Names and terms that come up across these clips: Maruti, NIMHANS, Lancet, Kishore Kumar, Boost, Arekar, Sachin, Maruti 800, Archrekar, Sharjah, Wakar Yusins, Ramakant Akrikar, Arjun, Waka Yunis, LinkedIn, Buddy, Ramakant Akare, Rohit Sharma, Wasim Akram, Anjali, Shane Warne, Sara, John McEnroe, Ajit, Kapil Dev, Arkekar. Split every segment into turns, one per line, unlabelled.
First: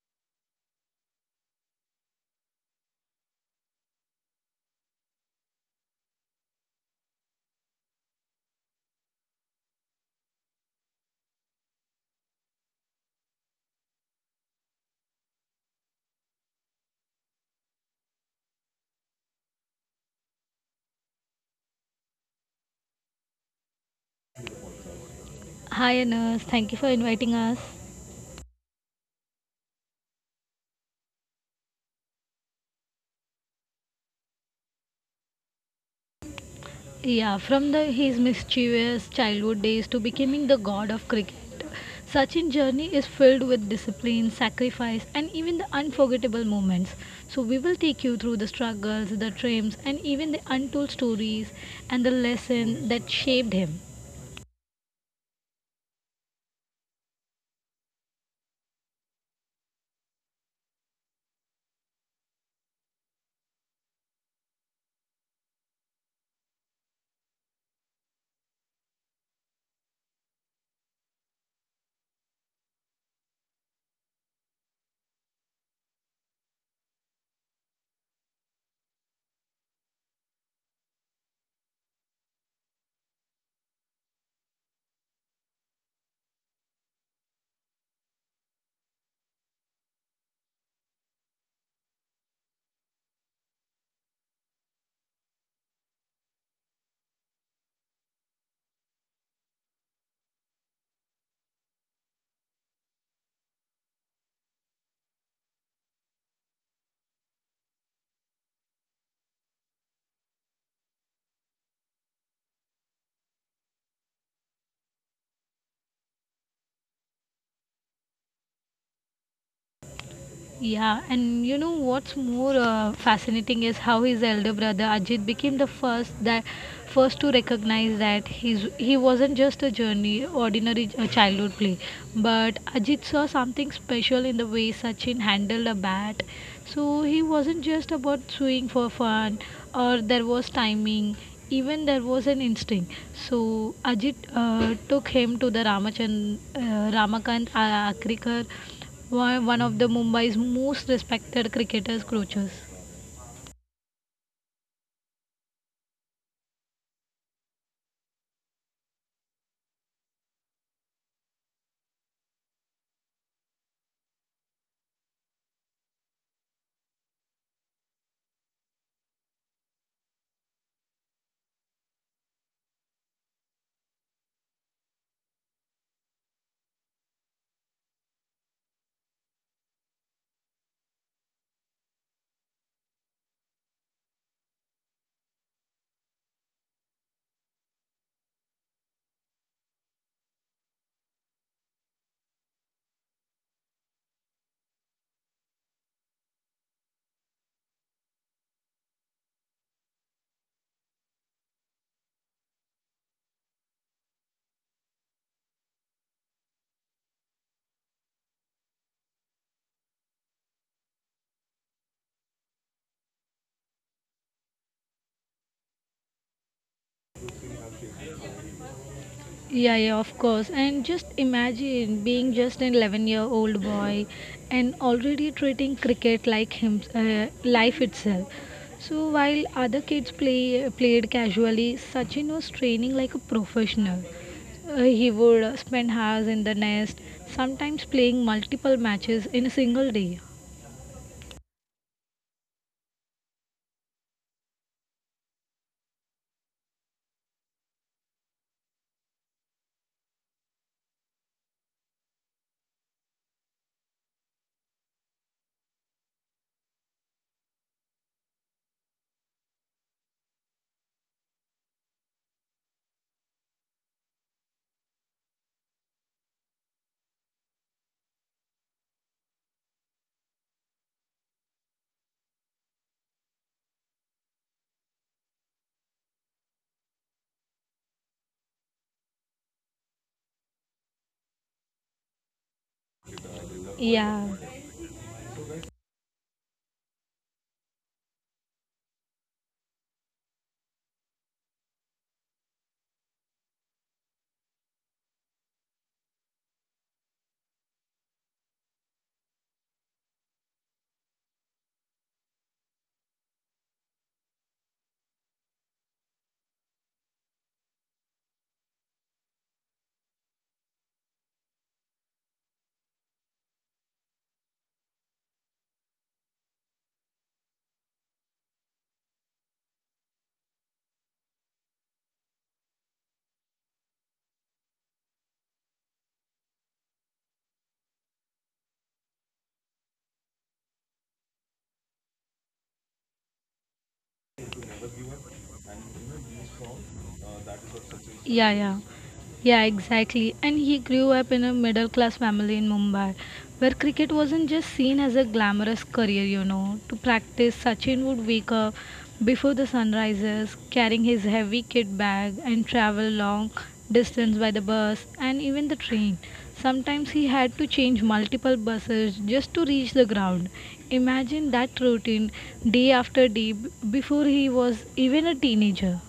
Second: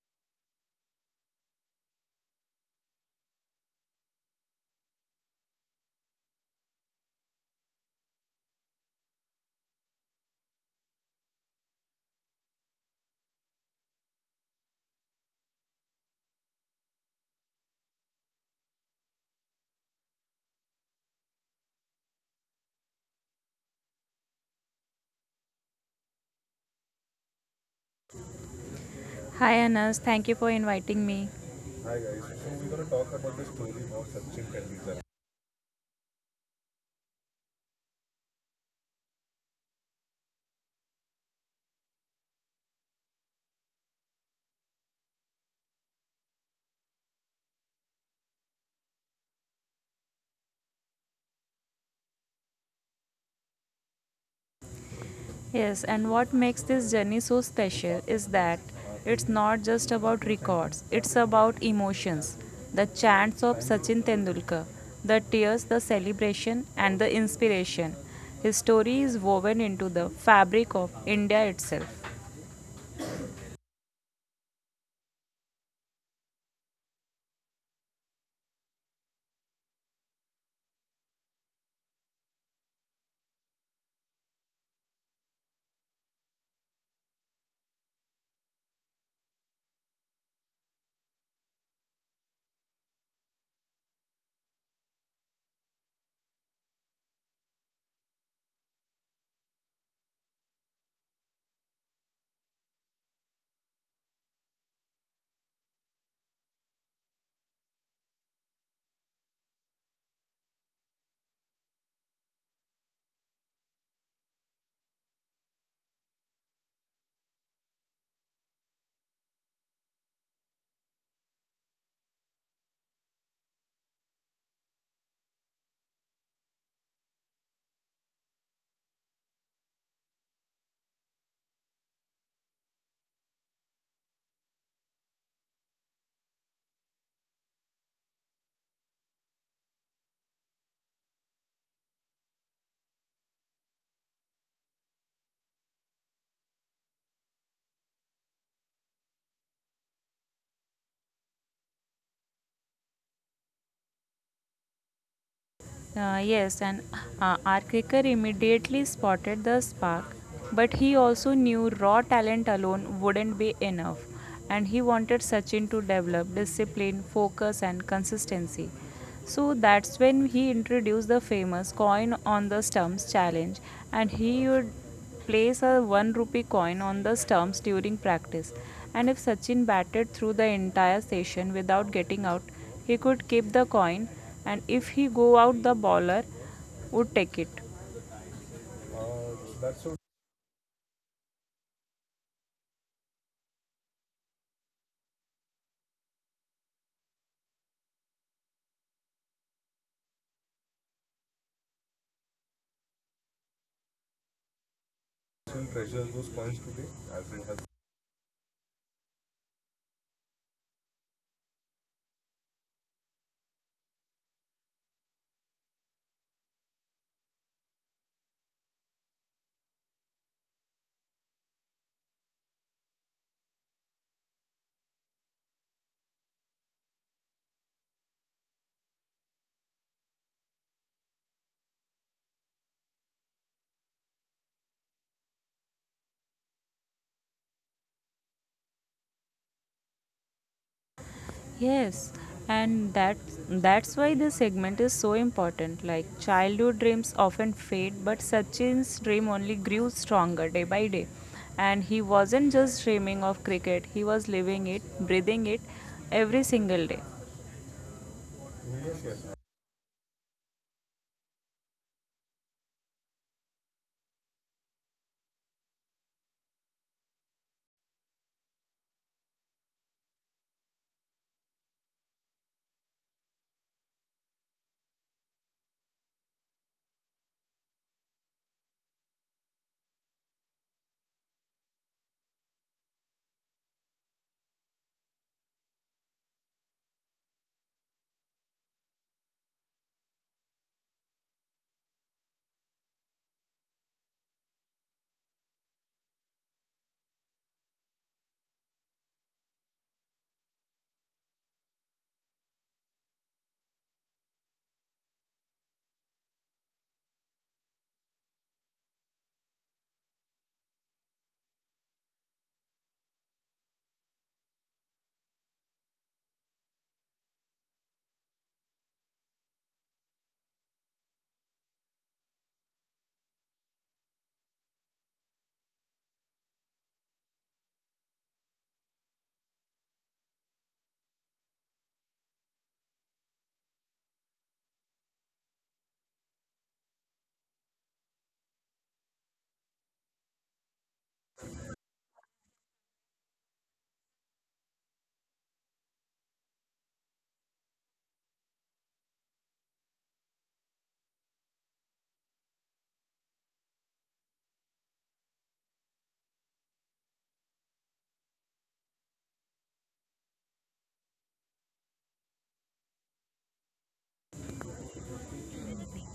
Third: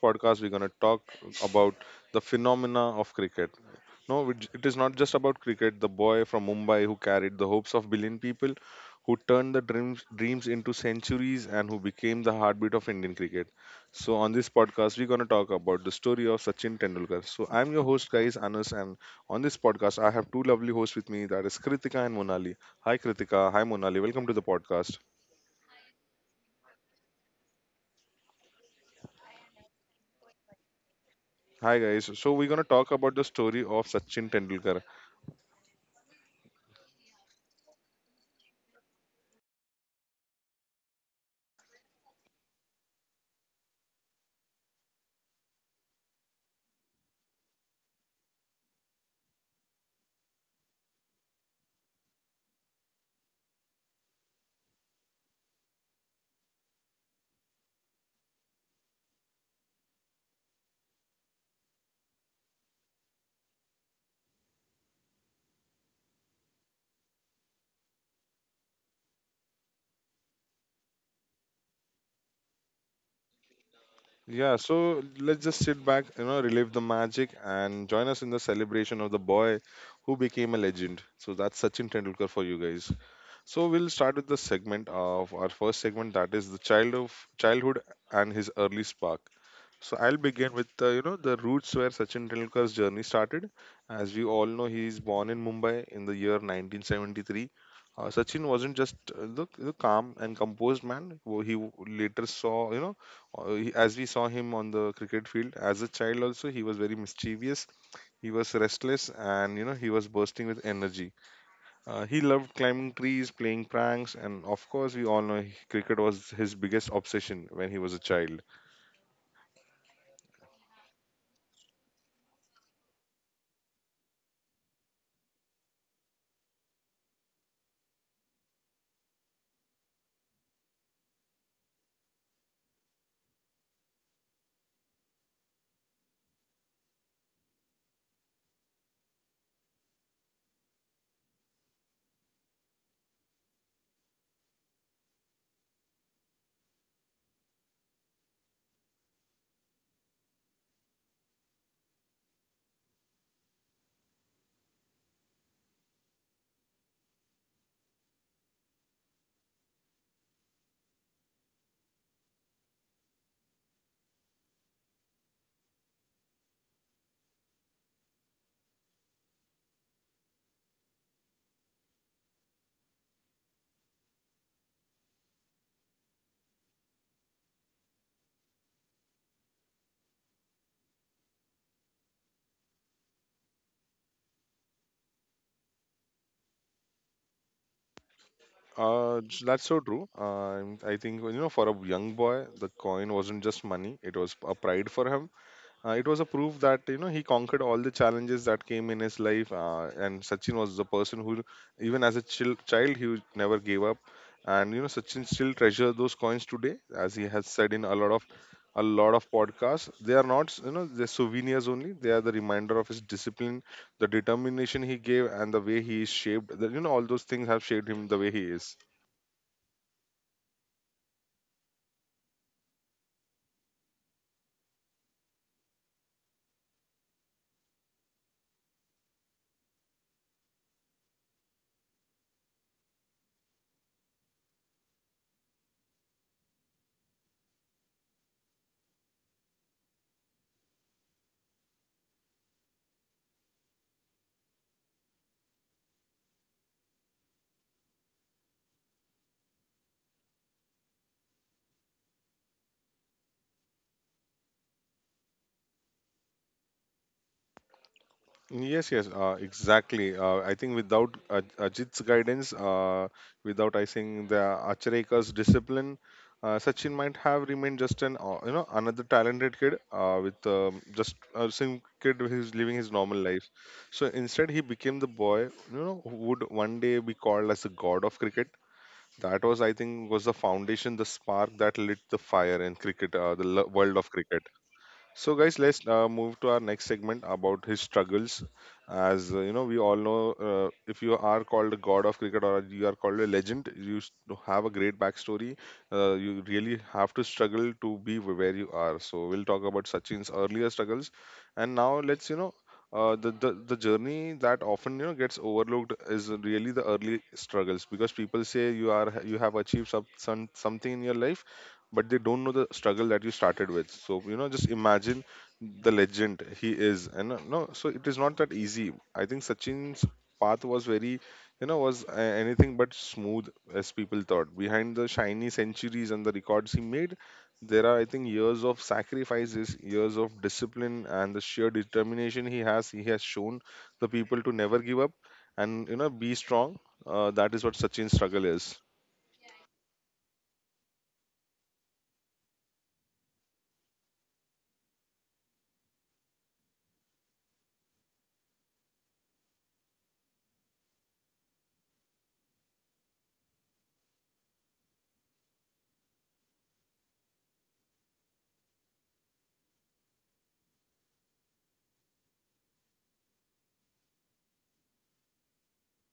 podcast, we're going to talk about the phenomena of cricket. No, it is not just about cricket. The boy from Mumbai who carried the hopes of billion people, who turned the dreams into centuries, and who became the heartbeat of Indian cricket. So on this podcast, we're going to talk about the story of Sachin Tendulkar. So I'm your host, guys, Anas, and on this podcast, I have two lovely hosts with me. That is Kritika and Monali. Hi, Kritika. Hi, Monali. Welcome to the podcast.
Hi Anas, thank you for inviting us.
Hi Anas, thank you for inviting me.
Hi guys. So we're gonna talk about the story of Sachin Tendulkar.
Yeah, from the his mischievous childhood days to becoming the god of cricket, Sachin's journey is filled with discipline, sacrifice, and even the unforgettable moments. So we will take you through the struggles, the triumphs, and even the untold stories and the lesson that shaped him.
Yes, and what makes this journey so special is that it's not just about records, it's about emotions. The chants of Sachin Tendulkar, the tears, the celebration, and the inspiration. His story is woven into the fabric of India itself.
Yeah. So let's just sit back, you know, relive the magic, and join us in the celebration of the boy who became a legend. So that's Sachin Tendulkar for you guys. So we'll start with the segment of our first segment, that is the child of childhood and his early spark. So I'll begin with you know, the roots where Sachin Tendulkar's journey started. As we all know, he is born in Mumbai in the year 1973. Sachin wasn't just the calm and composed man later saw, you know, he, as we saw him on the cricket field as a child. Also, he was very mischievous. He was restless, and you know, he was bursting with energy. He loved climbing trees, playing pranks, and of course, we all know cricket was his biggest obsession when he was a child.
Yeah, and you know what's more fascinating is how his elder brother Ajit became the first to recognize that he wasn't just a journey ordinary childhood play, but Ajit saw something special in the way Sachin handled a bat. So he wasn't just about swinging for fun, or there was timing. Even there was an instinct. So Ajit took him to the Ramakant Akrikar, one of the Mumbai's most respected cricketers, Crochus.
Yes, and Arkekar immediately spotted the spark, but he also knew raw talent alone wouldn't be enough, and he wanted Sachin to develop discipline, focus, and consistency. So that's when he introduced the famous coin on the stumps challenge, and he would place a 1 rupee coin on the stumps during practice. And if Sachin batted through the entire session without getting out, he could keep the coin, and if he go out, the bowler would take it.
That's so true. I think, you know, for a young boy, the coin wasn't just money; it was a pride for him. It was a proof that you know he conquered all the challenges that came in his life. And Sachin was the person who, even as a child, never gave up. And you know, Sachin still treasures those coins today, as he has said in a lot of podcasts. They are not, you know, they're souvenirs only. They are the reminder of his discipline, the determination he gave, and the way he is shaped. The, you know, all those things have shaped him the way he is.
Yeah, yeah, of course. And just imagine being just an 11-year-old year old boy and already treating cricket like him, life itself. So while other kids played casually, Sachin was training like a professional. He would spend hours in the nest, sometimes playing multiple matches in a single day.
Yes, and that's why this segment is so important. Like childhood dreams often fade, but Sachin's dream only grew stronger day by day, and he wasn't just dreaming of cricket, he was living it, breathing it every single day.
Yes, yes, exactly. I think without Ajit's guidance, without I think the Achareka's discipline, Sachin might have remained just an you know, another talented kid with just a same kid who's living his normal life. So instead, he became the boy, you know, who would one day be called as the god of cricket. That, was I think, was the foundation, the spark that lit the fire in cricket, world of
Yeah,
cricket. So, guys, let's move to our next segment about his struggles. As you know, we all know, if you are called a god of cricket or you are called a legend, you have a great backstory. You really have to struggle to be where you are. So, we'll talk about Sachin's earlier struggles, and now let's, you know. The journey that often, you know, gets overlooked is really the early struggles, because people say you are you have achieved some something in your life but they don't know the struggle that you started with. So, you know, just imagine the legend he is. And no, so it is not that easy. I think Sachin's path was very, you know, was anything but smooth, as people thought. Behind the shiny centuries and the records he made, there are, I think, years of sacrifices, years of discipline, and the sheer determination he has, he has shown the people, to never give up and you know be strong. That is what Sachin's struggle
yeah,
is.
yeah. Yeah, exactly. And he grew up in a middle class family in Mumbai where cricket wasn't just seen as a glamorous career, you know. To practice, Sachin would wake up before the sun rises, carrying his heavy kit bag and travel long distance by the bus and even the train. Sometimes he had to change multiple buses just to reach the ground. Imagine that routine day after day before he was even a teenager.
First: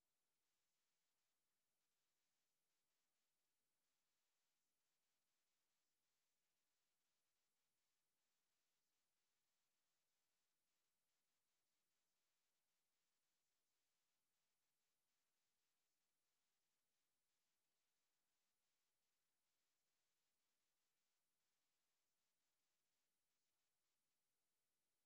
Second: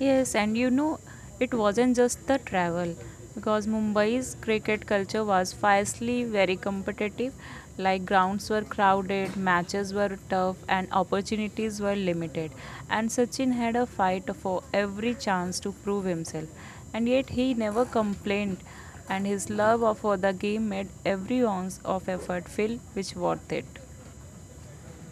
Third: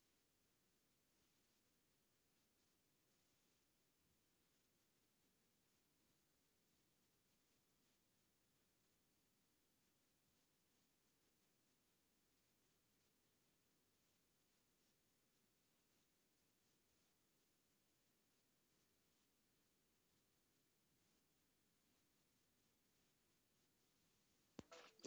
Yes, and you know, it wasn't just the travel because Mumbai's cricket culture was fiercely very competitive. Like grounds were crowded, matches were tough, and opportunities were limited. And Sachin had a fight for every chance to prove himself. And yet he never complained, and his love for the game made every ounce of effort feel which worth it.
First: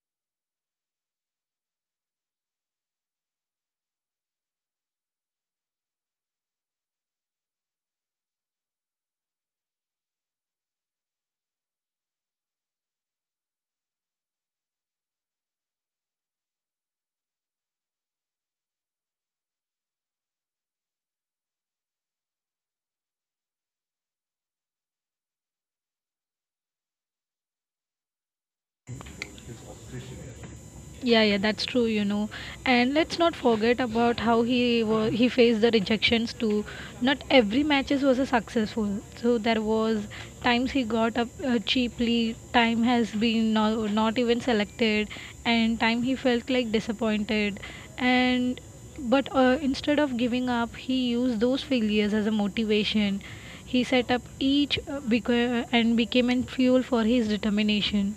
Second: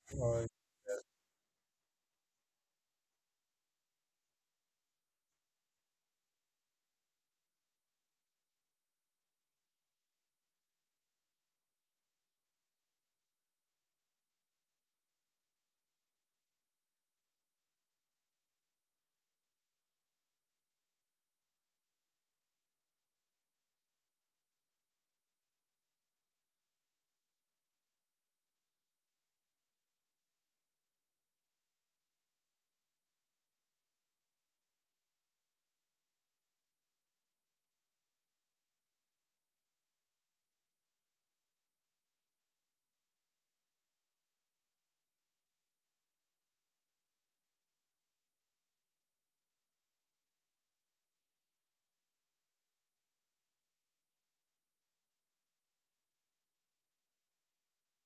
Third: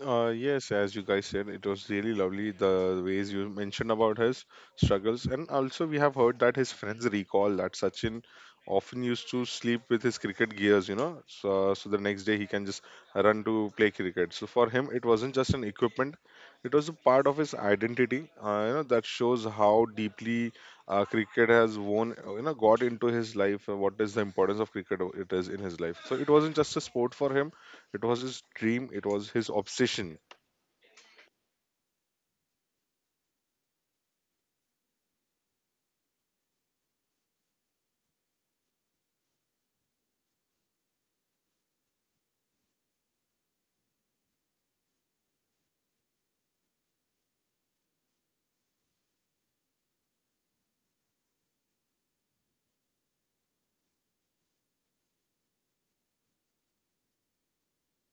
Yes, as you guys said, it was really lovely the ways you mentioned about his struggles. And also, we have heard that his friends recall that Sachin often used to sleep with his cricket gears, you know, so the next day he can just run to play cricket. So for him, it wasn't just an equipment; it was a part of his identity. You know, that shows how deeply cricket has won, you know, got into his life. What is the importance of cricket? It is in his life. So it wasn't just a sport for him, it was his dream, it was his obsession.
Yeah, yeah, that's true, you know. And let's not forget about how he faced the rejections too. Not every matches was a successful. So there was times he got up cheaply, time has been no, not even selected, and time he felt like disappointed. And but instead of giving up, he used those failures as a motivation. He set up each and became a fuel for his determination.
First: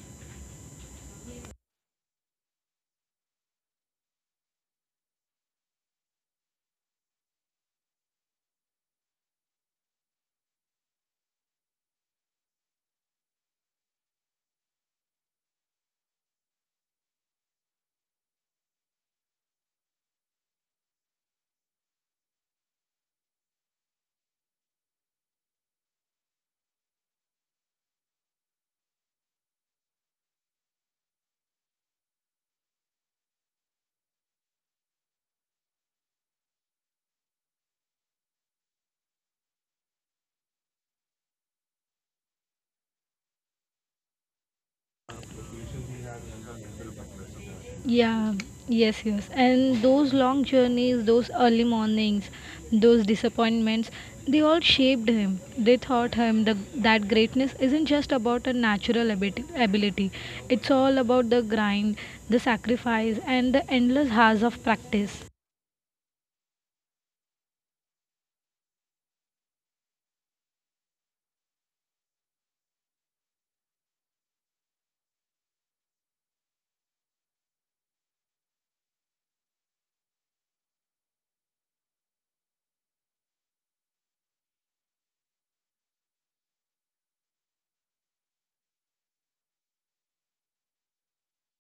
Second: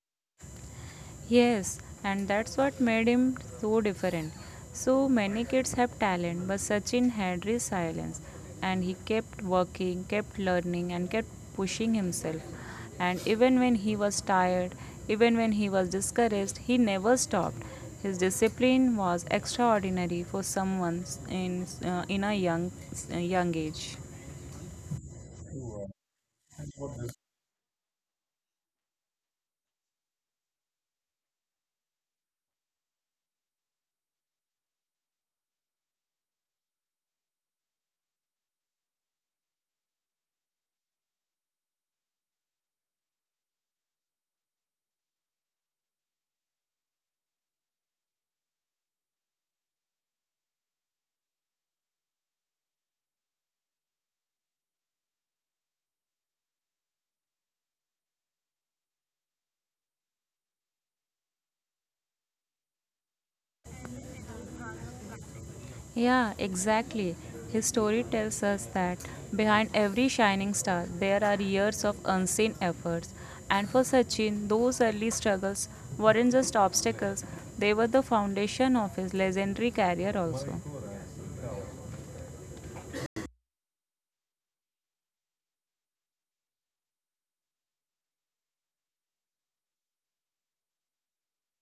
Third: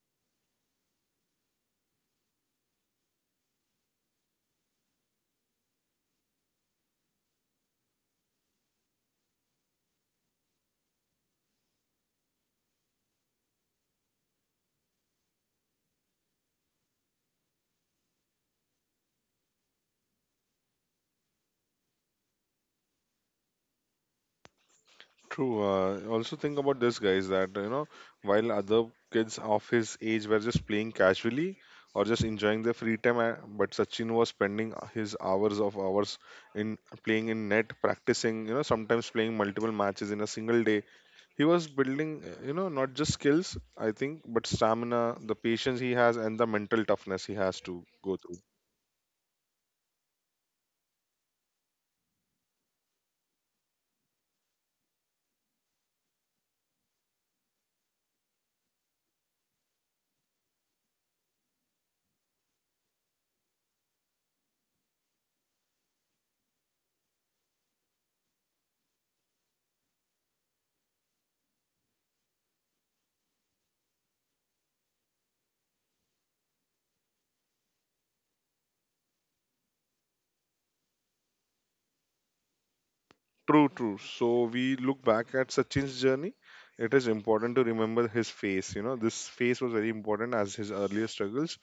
Yes, and that's what made him so different. So many kids have talent, but Sachin had resilience, and he kept working, kept learning, and kept pushing himself. And even when he was tired, even when he was discouraged, he never stopped. His discipline was extraordinary for someone in a young age.
True. Also think about this, guys, that you know, while other kids of his age were just playing casually or just enjoying their free time, but Sachin was spending his hours of hours in playing in net, practicing. You know, sometimes playing multiple matches in a single day. He was building, you know, not just skills, I think, but stamina, the patience he has, and the mental toughness he has to go
Yeah,
through.
yes, yes. And those long journeys, those early mornings, those disappointments, they all shaped him. They taught him that greatness isn't just about a natural ability, it's all about the grind, the sacrifice, and the endless hours of practice.
Yeah, exactly. His story tells us that behind every shining star, there are years of unseen efforts. And for Sachin, those early struggles weren't just obstacles, they were the foundation of his legendary career also.
True, true. So we look back at Sachin's journey. It is important to remember his face. You know, this face was very important as his earlier struggles.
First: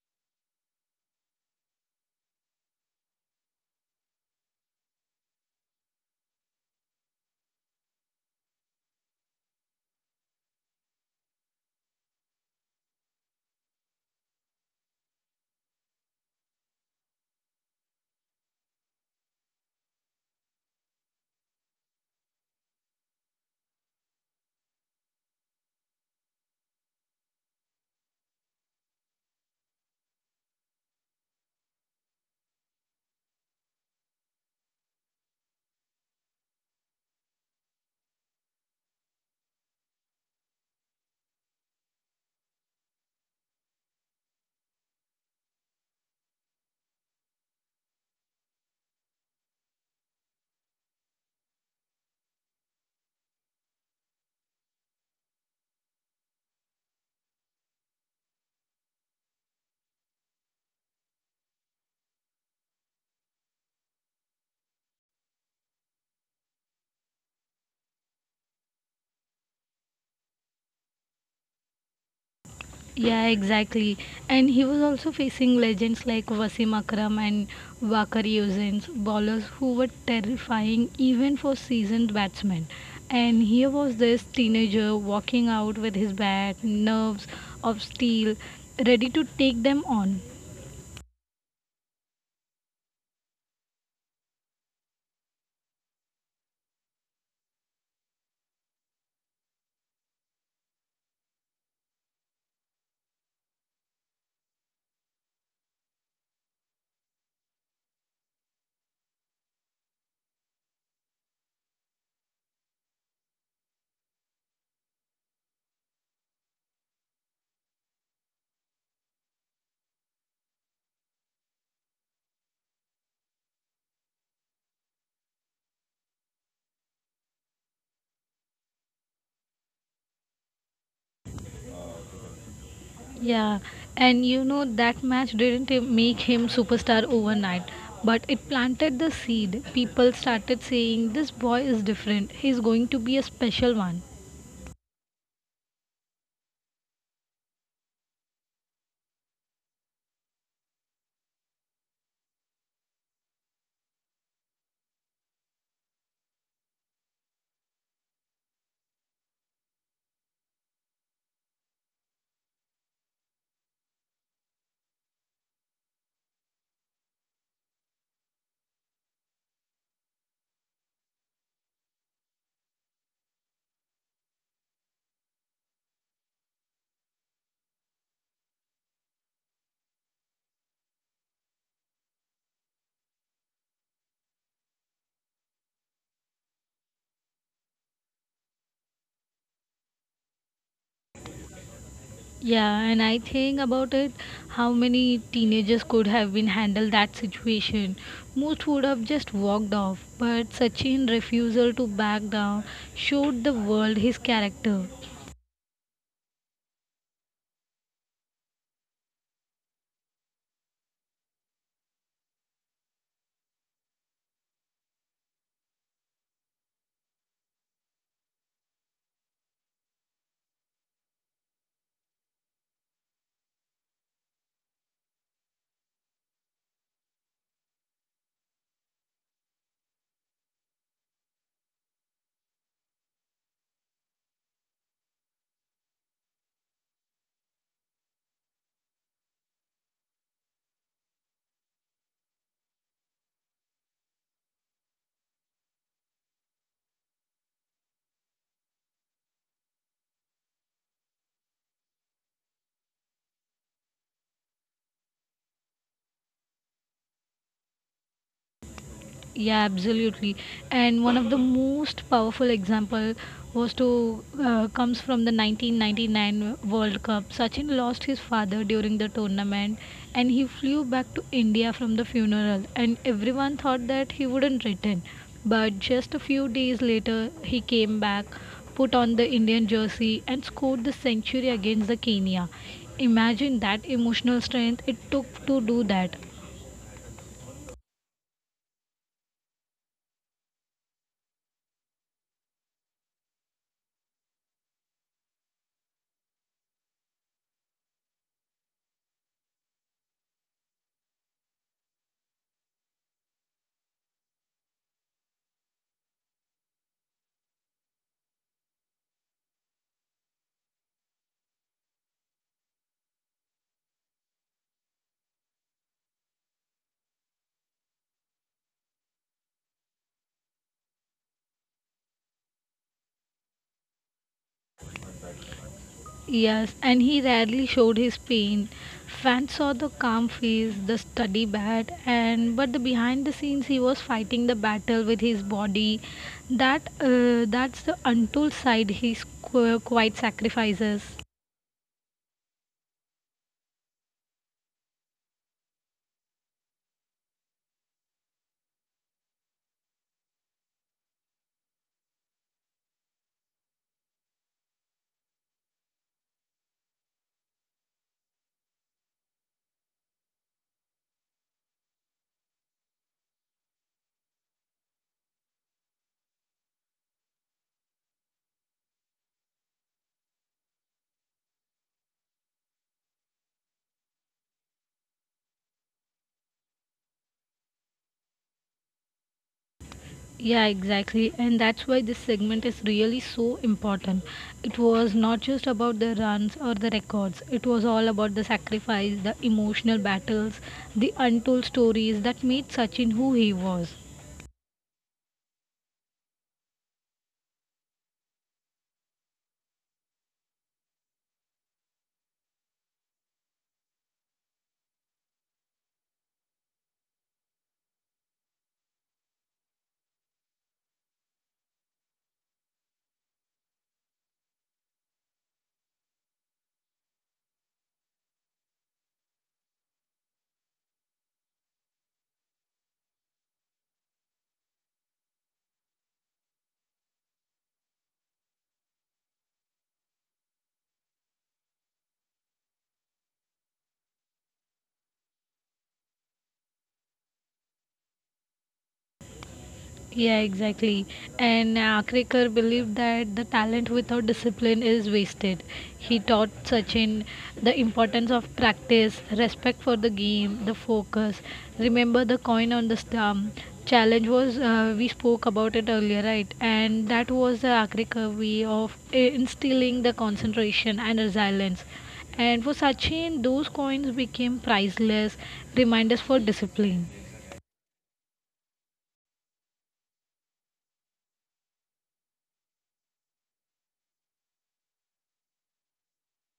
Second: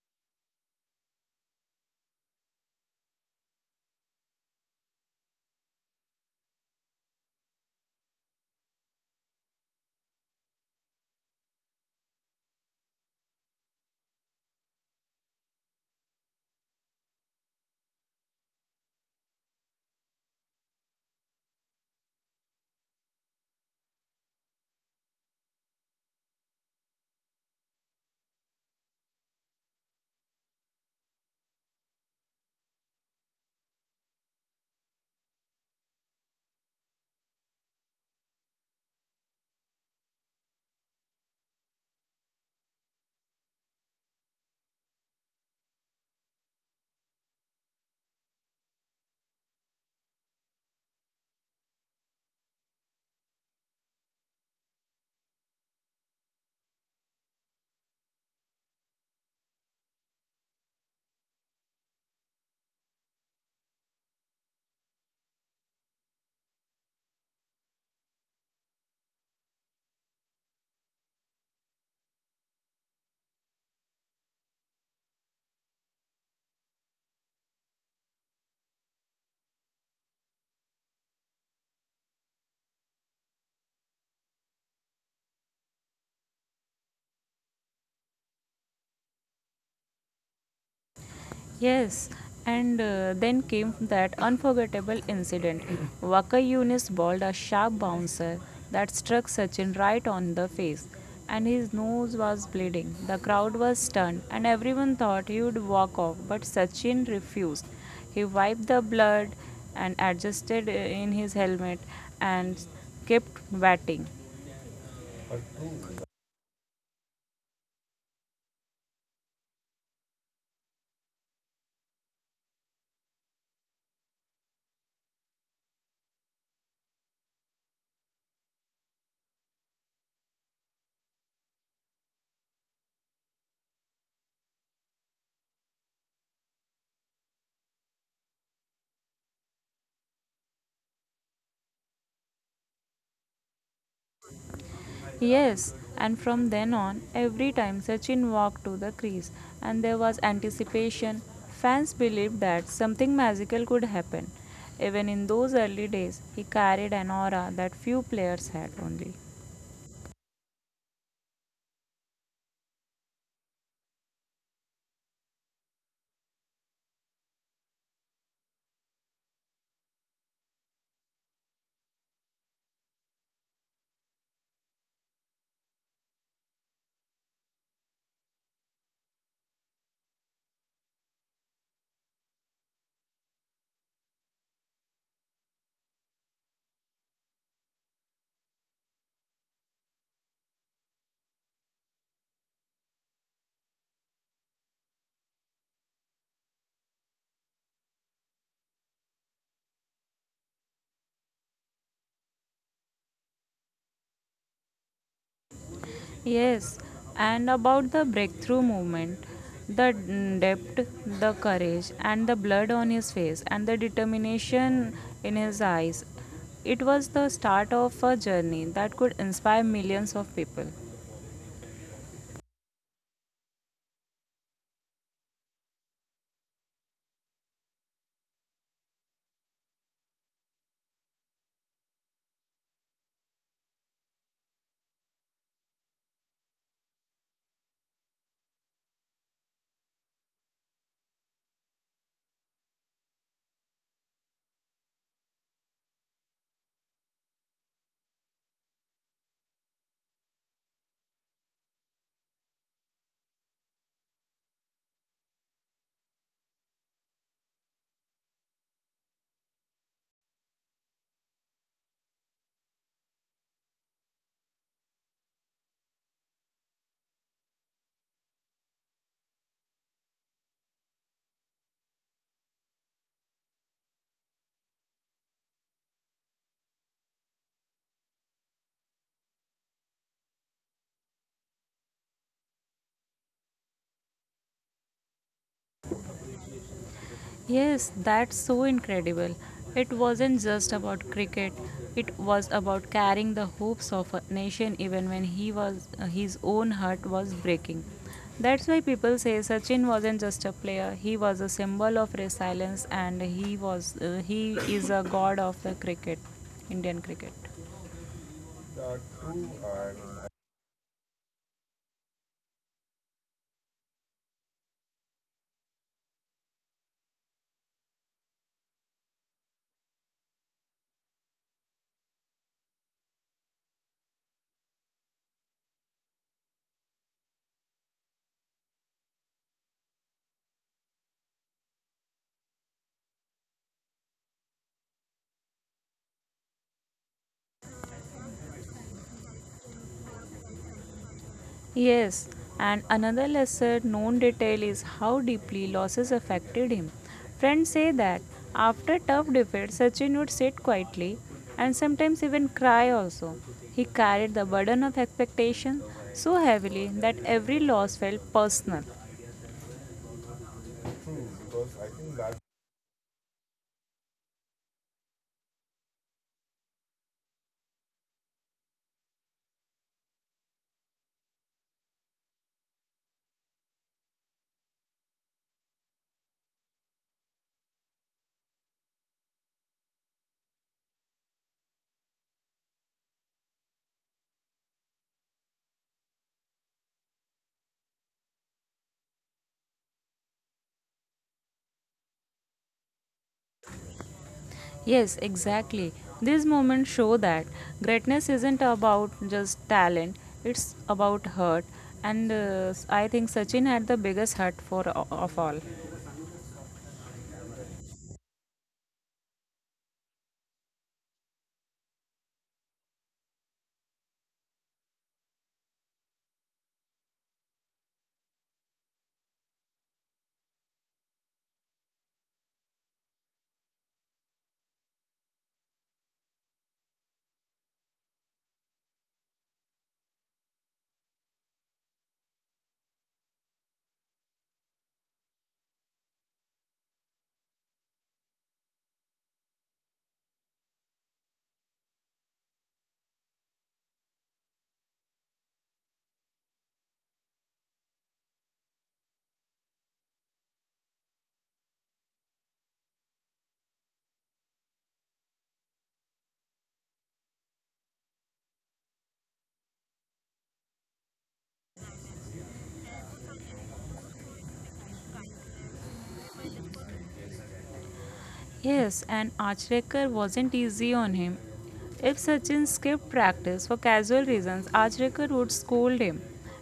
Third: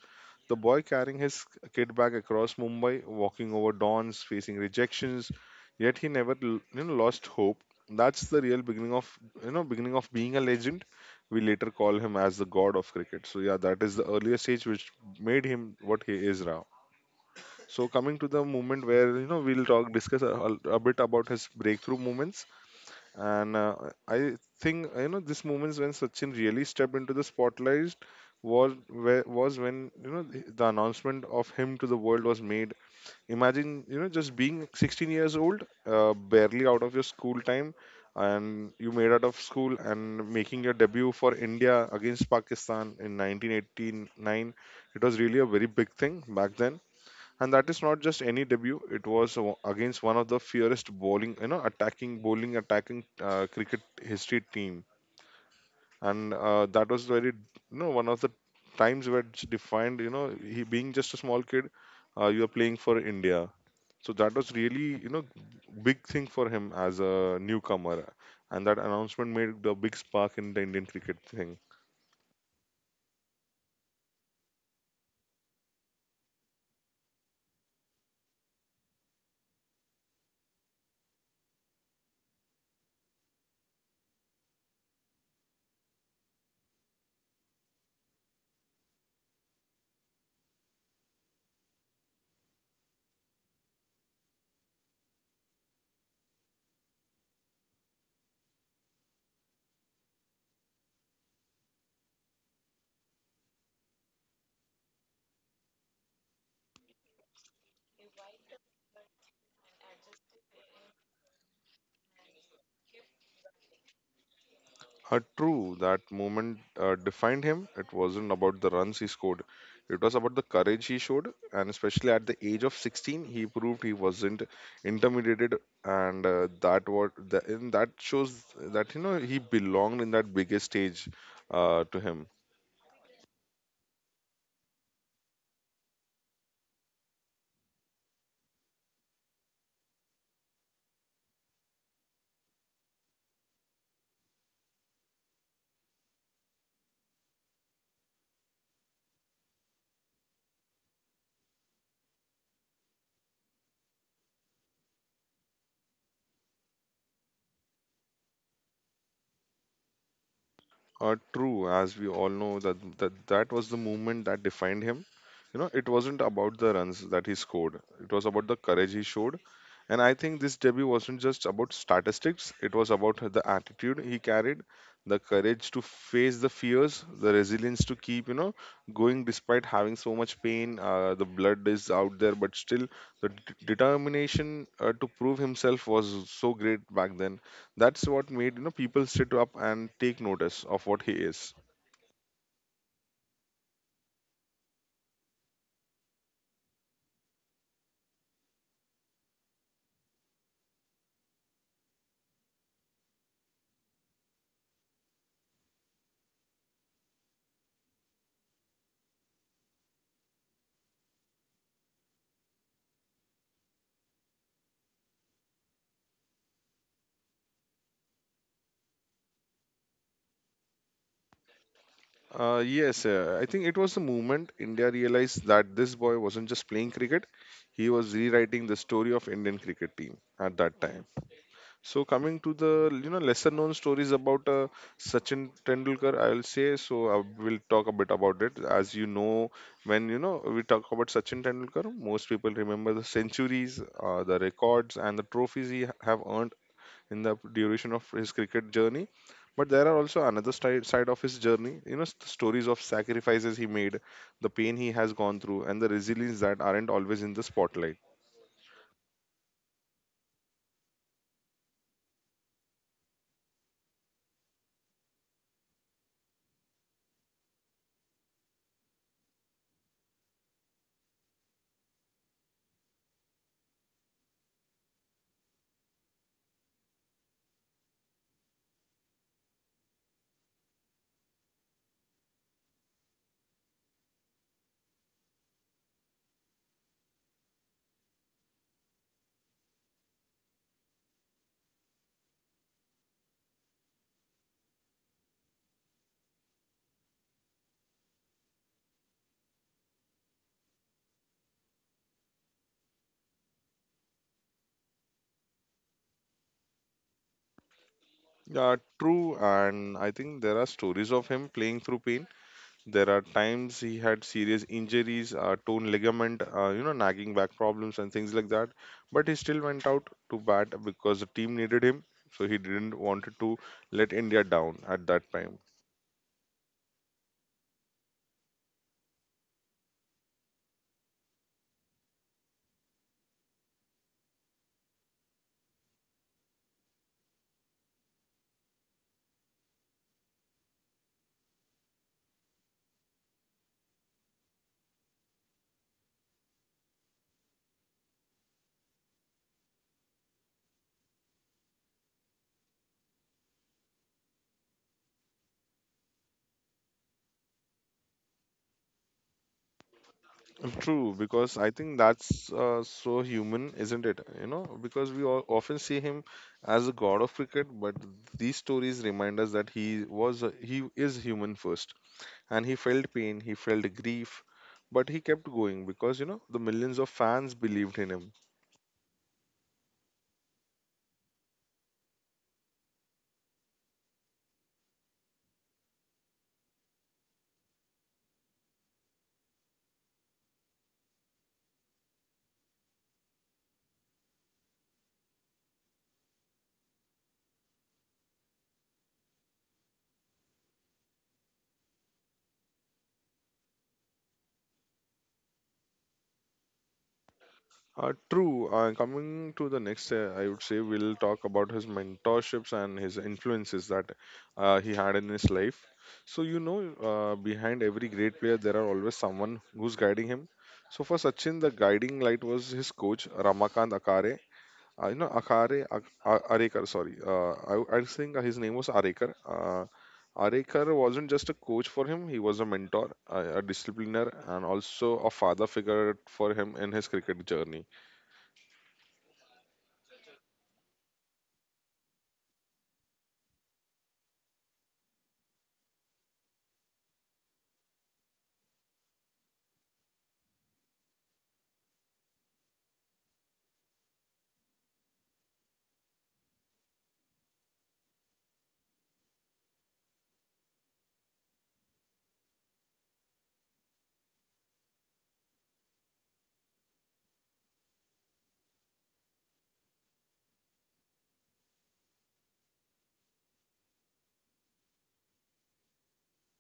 The boy carrying his kid bag across Mumbai, walking over dawns, facing rejections, yet he never you know, lost hope. That's the real beginning of, you know, beginning of being a legend. We later call him as the god of cricket. So yeah, that is the earlier stage which made him what he is now. So coming to the moment where, you know, we'll talk, discuss a bit about his breakthrough moments. And I think, you know, this moments when Sachin really stepped into the spotlight was where was when, you know, the announcement of him to the world was made. Imagine, you know, just being 16 years old, barely out of your school time, and you made out of school and making your debut for India against Pakistan in 1989. It was really a very big thing back then, and that is not just any debut. It was against one of the fiercest bowling, you know, attacking bowling, attacking cricket history team. And that was very, you know, one of the times where it's defined, you know, he being just a small kid, you are playing for India. So that was really, you know, big thing for him as a newcomer. And that announcement made the big spark in the Indian cricket thing.
Yeah, exactly. And he was also facing legends like Wasim Akram and Wakar Yusins, bowlers who were terrifying even for seasoned batsmen. And here was this teenager walking out with his bat, nerves of steel, ready to take them on.
Yes, and then came that unforgettable incident. Waka Yunis bowled a sharp bouncer that struck Sachin right on the face, and his nose was bleeding. The crowd was stunned, and everyone thought he would walk off, but Sachin refused. He wiped the blood and adjusted in his helmet and kept batting.
True, that moment defined him. It wasn't about the runs he scored, it was about the courage he showed. And especially at the age of 16, he proved he wasn't intimidated. And and that shows that, you know, he belonged in that biggest stage to him.
Yeah, and you know that match didn't make him superstar overnight, but it planted the seed. People started saying this boy is different. He's going to be a special one.
Yes, and from then on, every time Sachin walked to the crease, and there was anticipation, fans believed that something magical could happen. Even in those early days, he carried an aura that few players had only.
True, as we all know that, that was the movement that defined him. You know, it wasn't about the runs that he scored. It was about the courage he showed. And I think this debut wasn't just about statistics. It was about the attitude he carried, the courage to face the fears, the resilience to keep, you know, going despite having so much pain. The blood is out there, but still the d- determination to prove himself was so great back then. That's what made, you know, people sit up and take notice of what he is.
Yeah, and I think about it how many teenagers could have been handled that situation. Most would have just walked off, but Sachin refusal to back down showed the world his character.
Yes, and about the breakthrough movement, the depth, the courage, and the blood on his face, and the determination in his eyes, it was the start of a journey that could inspire millions of people.
Yes, I think it was the moment India realized that this boy wasn't just playing cricket, he was rewriting the story of Indian cricket team at that time. So coming to the, you know, lesser known stories about Sachin Tendulkar, I'll say. So I will talk a bit about it. As you know, when, you know, we talk about Sachin Tendulkar, most people remember the centuries, the records, and the trophies he have earned in the duration of his cricket journey. But there are also another side of his journey, you know, stories of sacrifices he made, the pain he has gone through, and the resilience that aren't always in the spotlight.
Yeah, absolutely. And one of the most powerful example was to comes from the 1999 World Cup. Sachin lost his father during the tournament, and he flew back to India from the funeral. And everyone thought that he wouldn't return, but just a few days later, he came back, put on the Indian jersey, and scored the century against the Kenya. Imagine that emotional strength it took to do that.
Yes, that's so incredible. It wasn't just about cricket. It was about carrying the hopes of a nation even when he was his own heart was breaking. That's why people say Sachin wasn't just a player. He was a symbol of resilience, and he is a god of the cricket, Indian cricket.
Yeah, true. And I think there are stories of him playing through pain. There are times he had serious injuries, torn ligament, you know, nagging back problems and things like that. But he still went out to bat because the team needed him. So he didn't wanted to let India down at that time.
Yes, and he rarely showed his pain. Fans saw the calm face, the study bat, and but the behind the scenes he was fighting the battle with his body. That's the untold side he quite sacrifices.
Yes, and another lesser known detail is how deeply losses affected him. Friends say that after tough defeats, Sachin would sit quietly and sometimes even cry also. He carried the burden of expectation so heavily that every loss felt personal.
True, because I think that's so human, isn't it? You know, because we all often see him as a god of cricket, but these stories remind us that he was he is human first, and he felt pain, he felt grief, but he kept going because, you know, the millions of fans believed in him.
Yeah, exactly, and that's why this segment is really so important. It was not just about the runs or the records. It was all about the sacrifice, the emotional battles, the untold stories that made Sachin who he was.
Yes, exactly. These moments show that greatness isn't about just talent, it's about hurt. And I think Sachin had the biggest hurt for of all.
True. Coming to the next, I would say we'll talk about his mentorships and his influences that he had in his life. So, you know, Behind every great player, there are always someone who's guiding him. So, for Sachin, the guiding light was his coach, Ramakant Akare. Akare, Arekar, sorry. I think his name was Arekar. Arekar wasn't just a coach for him, he was a mentor, a discipliner, and also a father figure for him in his cricket journey.
Yeah, exactly. And Akrikar believed that the talent without discipline is wasted. He taught Sachin the importance of practice, respect for the game, the focus. Remember the coin on the stump. Challenge was we spoke about it earlier, right? And that was the Akrikar way of instilling the concentration and resilience. And for Sachin, those coins became priceless reminders for discipline.
Yes, and Archrekar wasn't easy on him. If Sachin skipped practice for casual reasons, Archrekar would scold him.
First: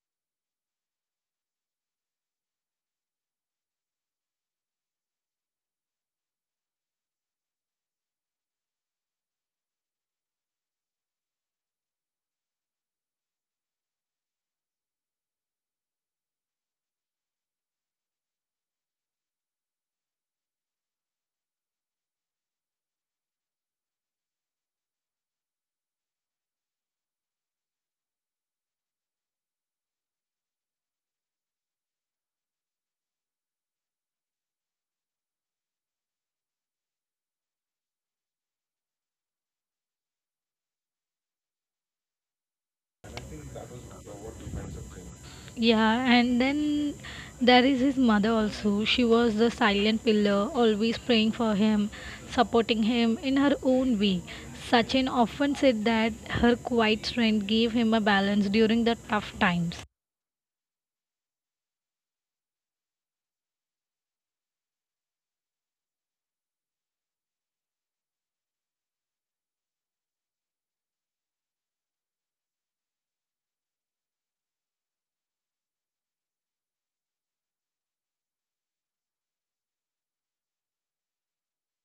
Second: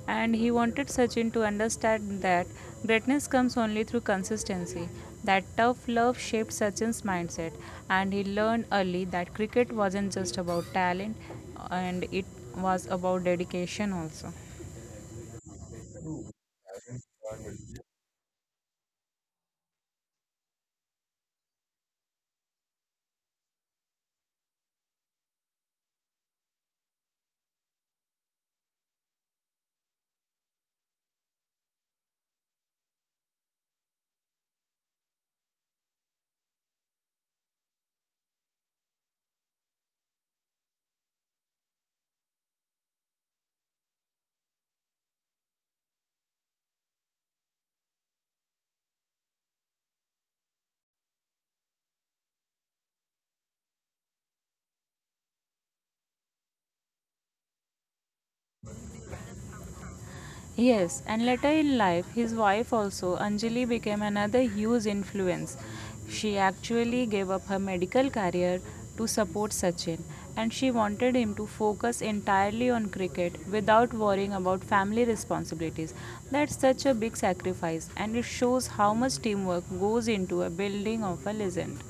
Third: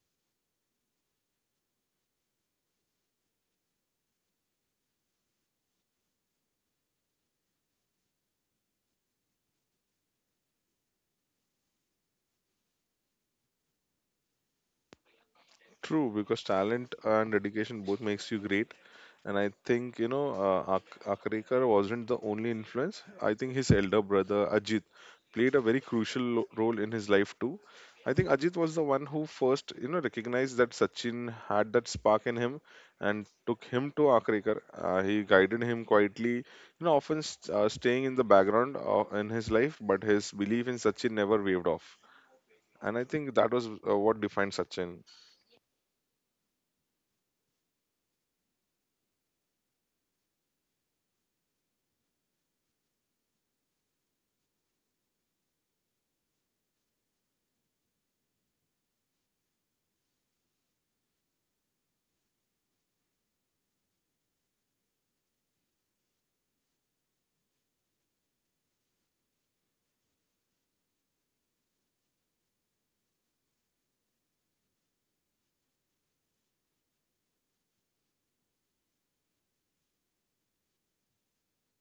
And he wanted Sachin to understand that greatness comes only through consistency. That tough love shaped Sachin's mindset, and he learned early that cricket wasn't just about talent, and it was about dedication also.
True, because talent and dedication both makes you great. And I think, Akrekar wasn't the only influence. I think his elder brother, Ajit, played a very crucial role in his life too. I think Ajit was the one who first, you know, recognized that Sachin had that spark in him and took him to Akrekar. He guided him quietly, you know, staying in the background in his life, but his belief in Sachin never waved off. And I think that was what defined Sachin.
Yeah, and then there is his mother also. She was the silent pillar, always praying for him, supporting him in her own way. Sachin often said that her quiet strength gave him a balance during the tough times.
Yes, and later in life, his wife also, Anjali, became another huge influence. She actually gave up her medical career to support Sachin, and she wanted him to focus entirely on cricket without worrying about family responsibilities. That's such a big sacrifice, and it shows how much teamwork goes into a building of a legend.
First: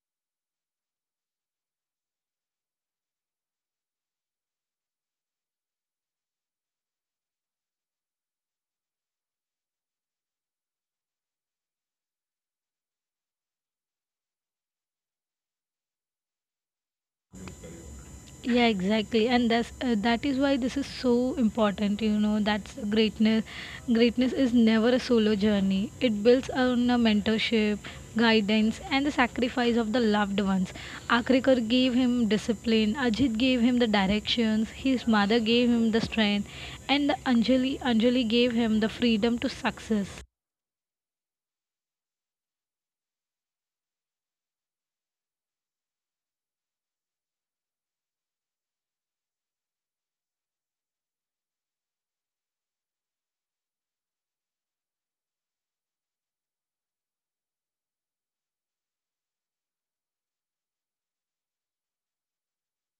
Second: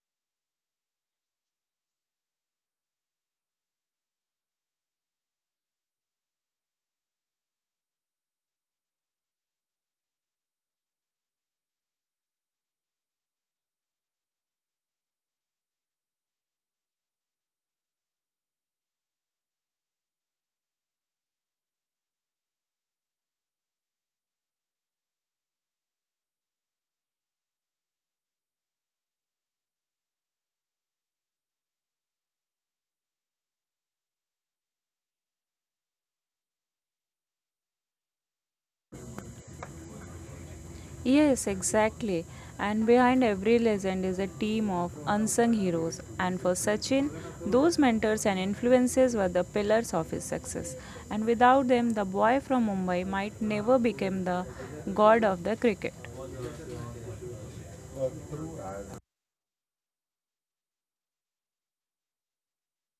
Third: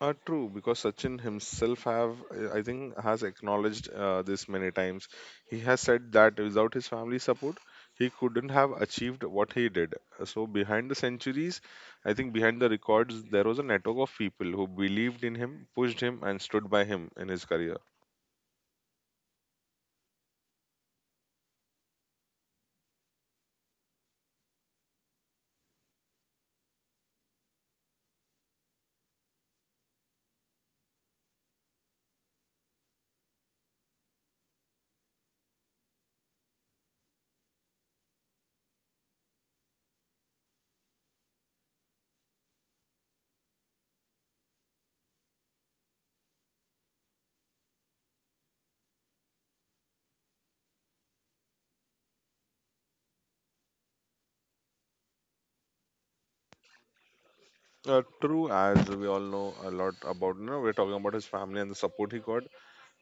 True, because Sachin himself have I think has acknowledged this many times. He has said that without his family support, he couldn't have achieved what he did. So behind the centuries, I think behind the records, there was a network of people who believed in him, pushed him, and stood by him in his career.
Yeah, exactly, and that is why this is so important, you know. That's greatness Greatness is never a solo journey. It builds on a mentorship, guidance, and the sacrifice of the loved ones. Akrikar gave him discipline, Ajit gave him the directions, his mother gave him the strength, and the anjali anjali gave him the freedom to success.
Yes, exactly. And behind every legend is a team of unsung heroes. And for Sachin, those mentors and influences were the pillars of his success. And without them, the boy from Mumbai might never become the god of the cricket.
True, as we all know a lot about, you know, we're talking about his family and the support he got.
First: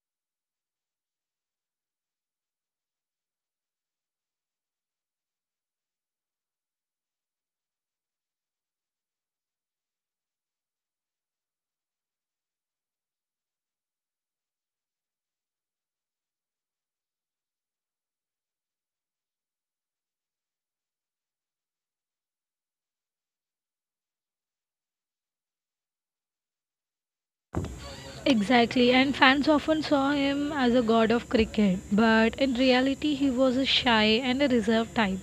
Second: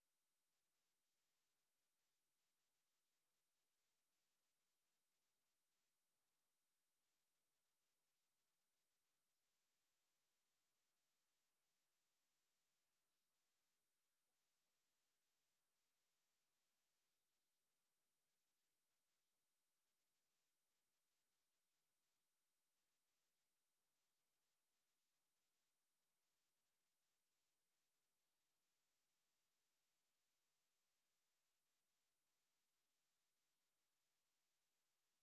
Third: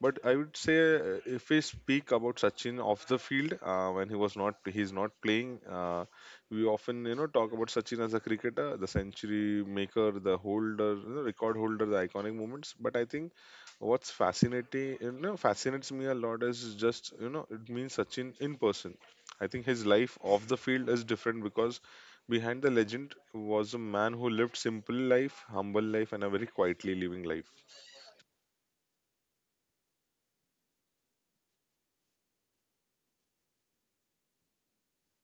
But I would say if we speak about Sachin off the field, when he was not, he's not playing. We often, you know, talk about Sachin as a cricketer, the century maker, the holder, you know, record holder, the iconic moments. But I think what's fascinating, you know, fascinates me a lot is just, you know, it means Sachin in person. I think his life off the field is different because behind the legend was a man who lived simple life, humble life, and a very quietly living life.
Exactly, and fans often saw him as a god of cricket, but in reality, he was a shy and a reserved type.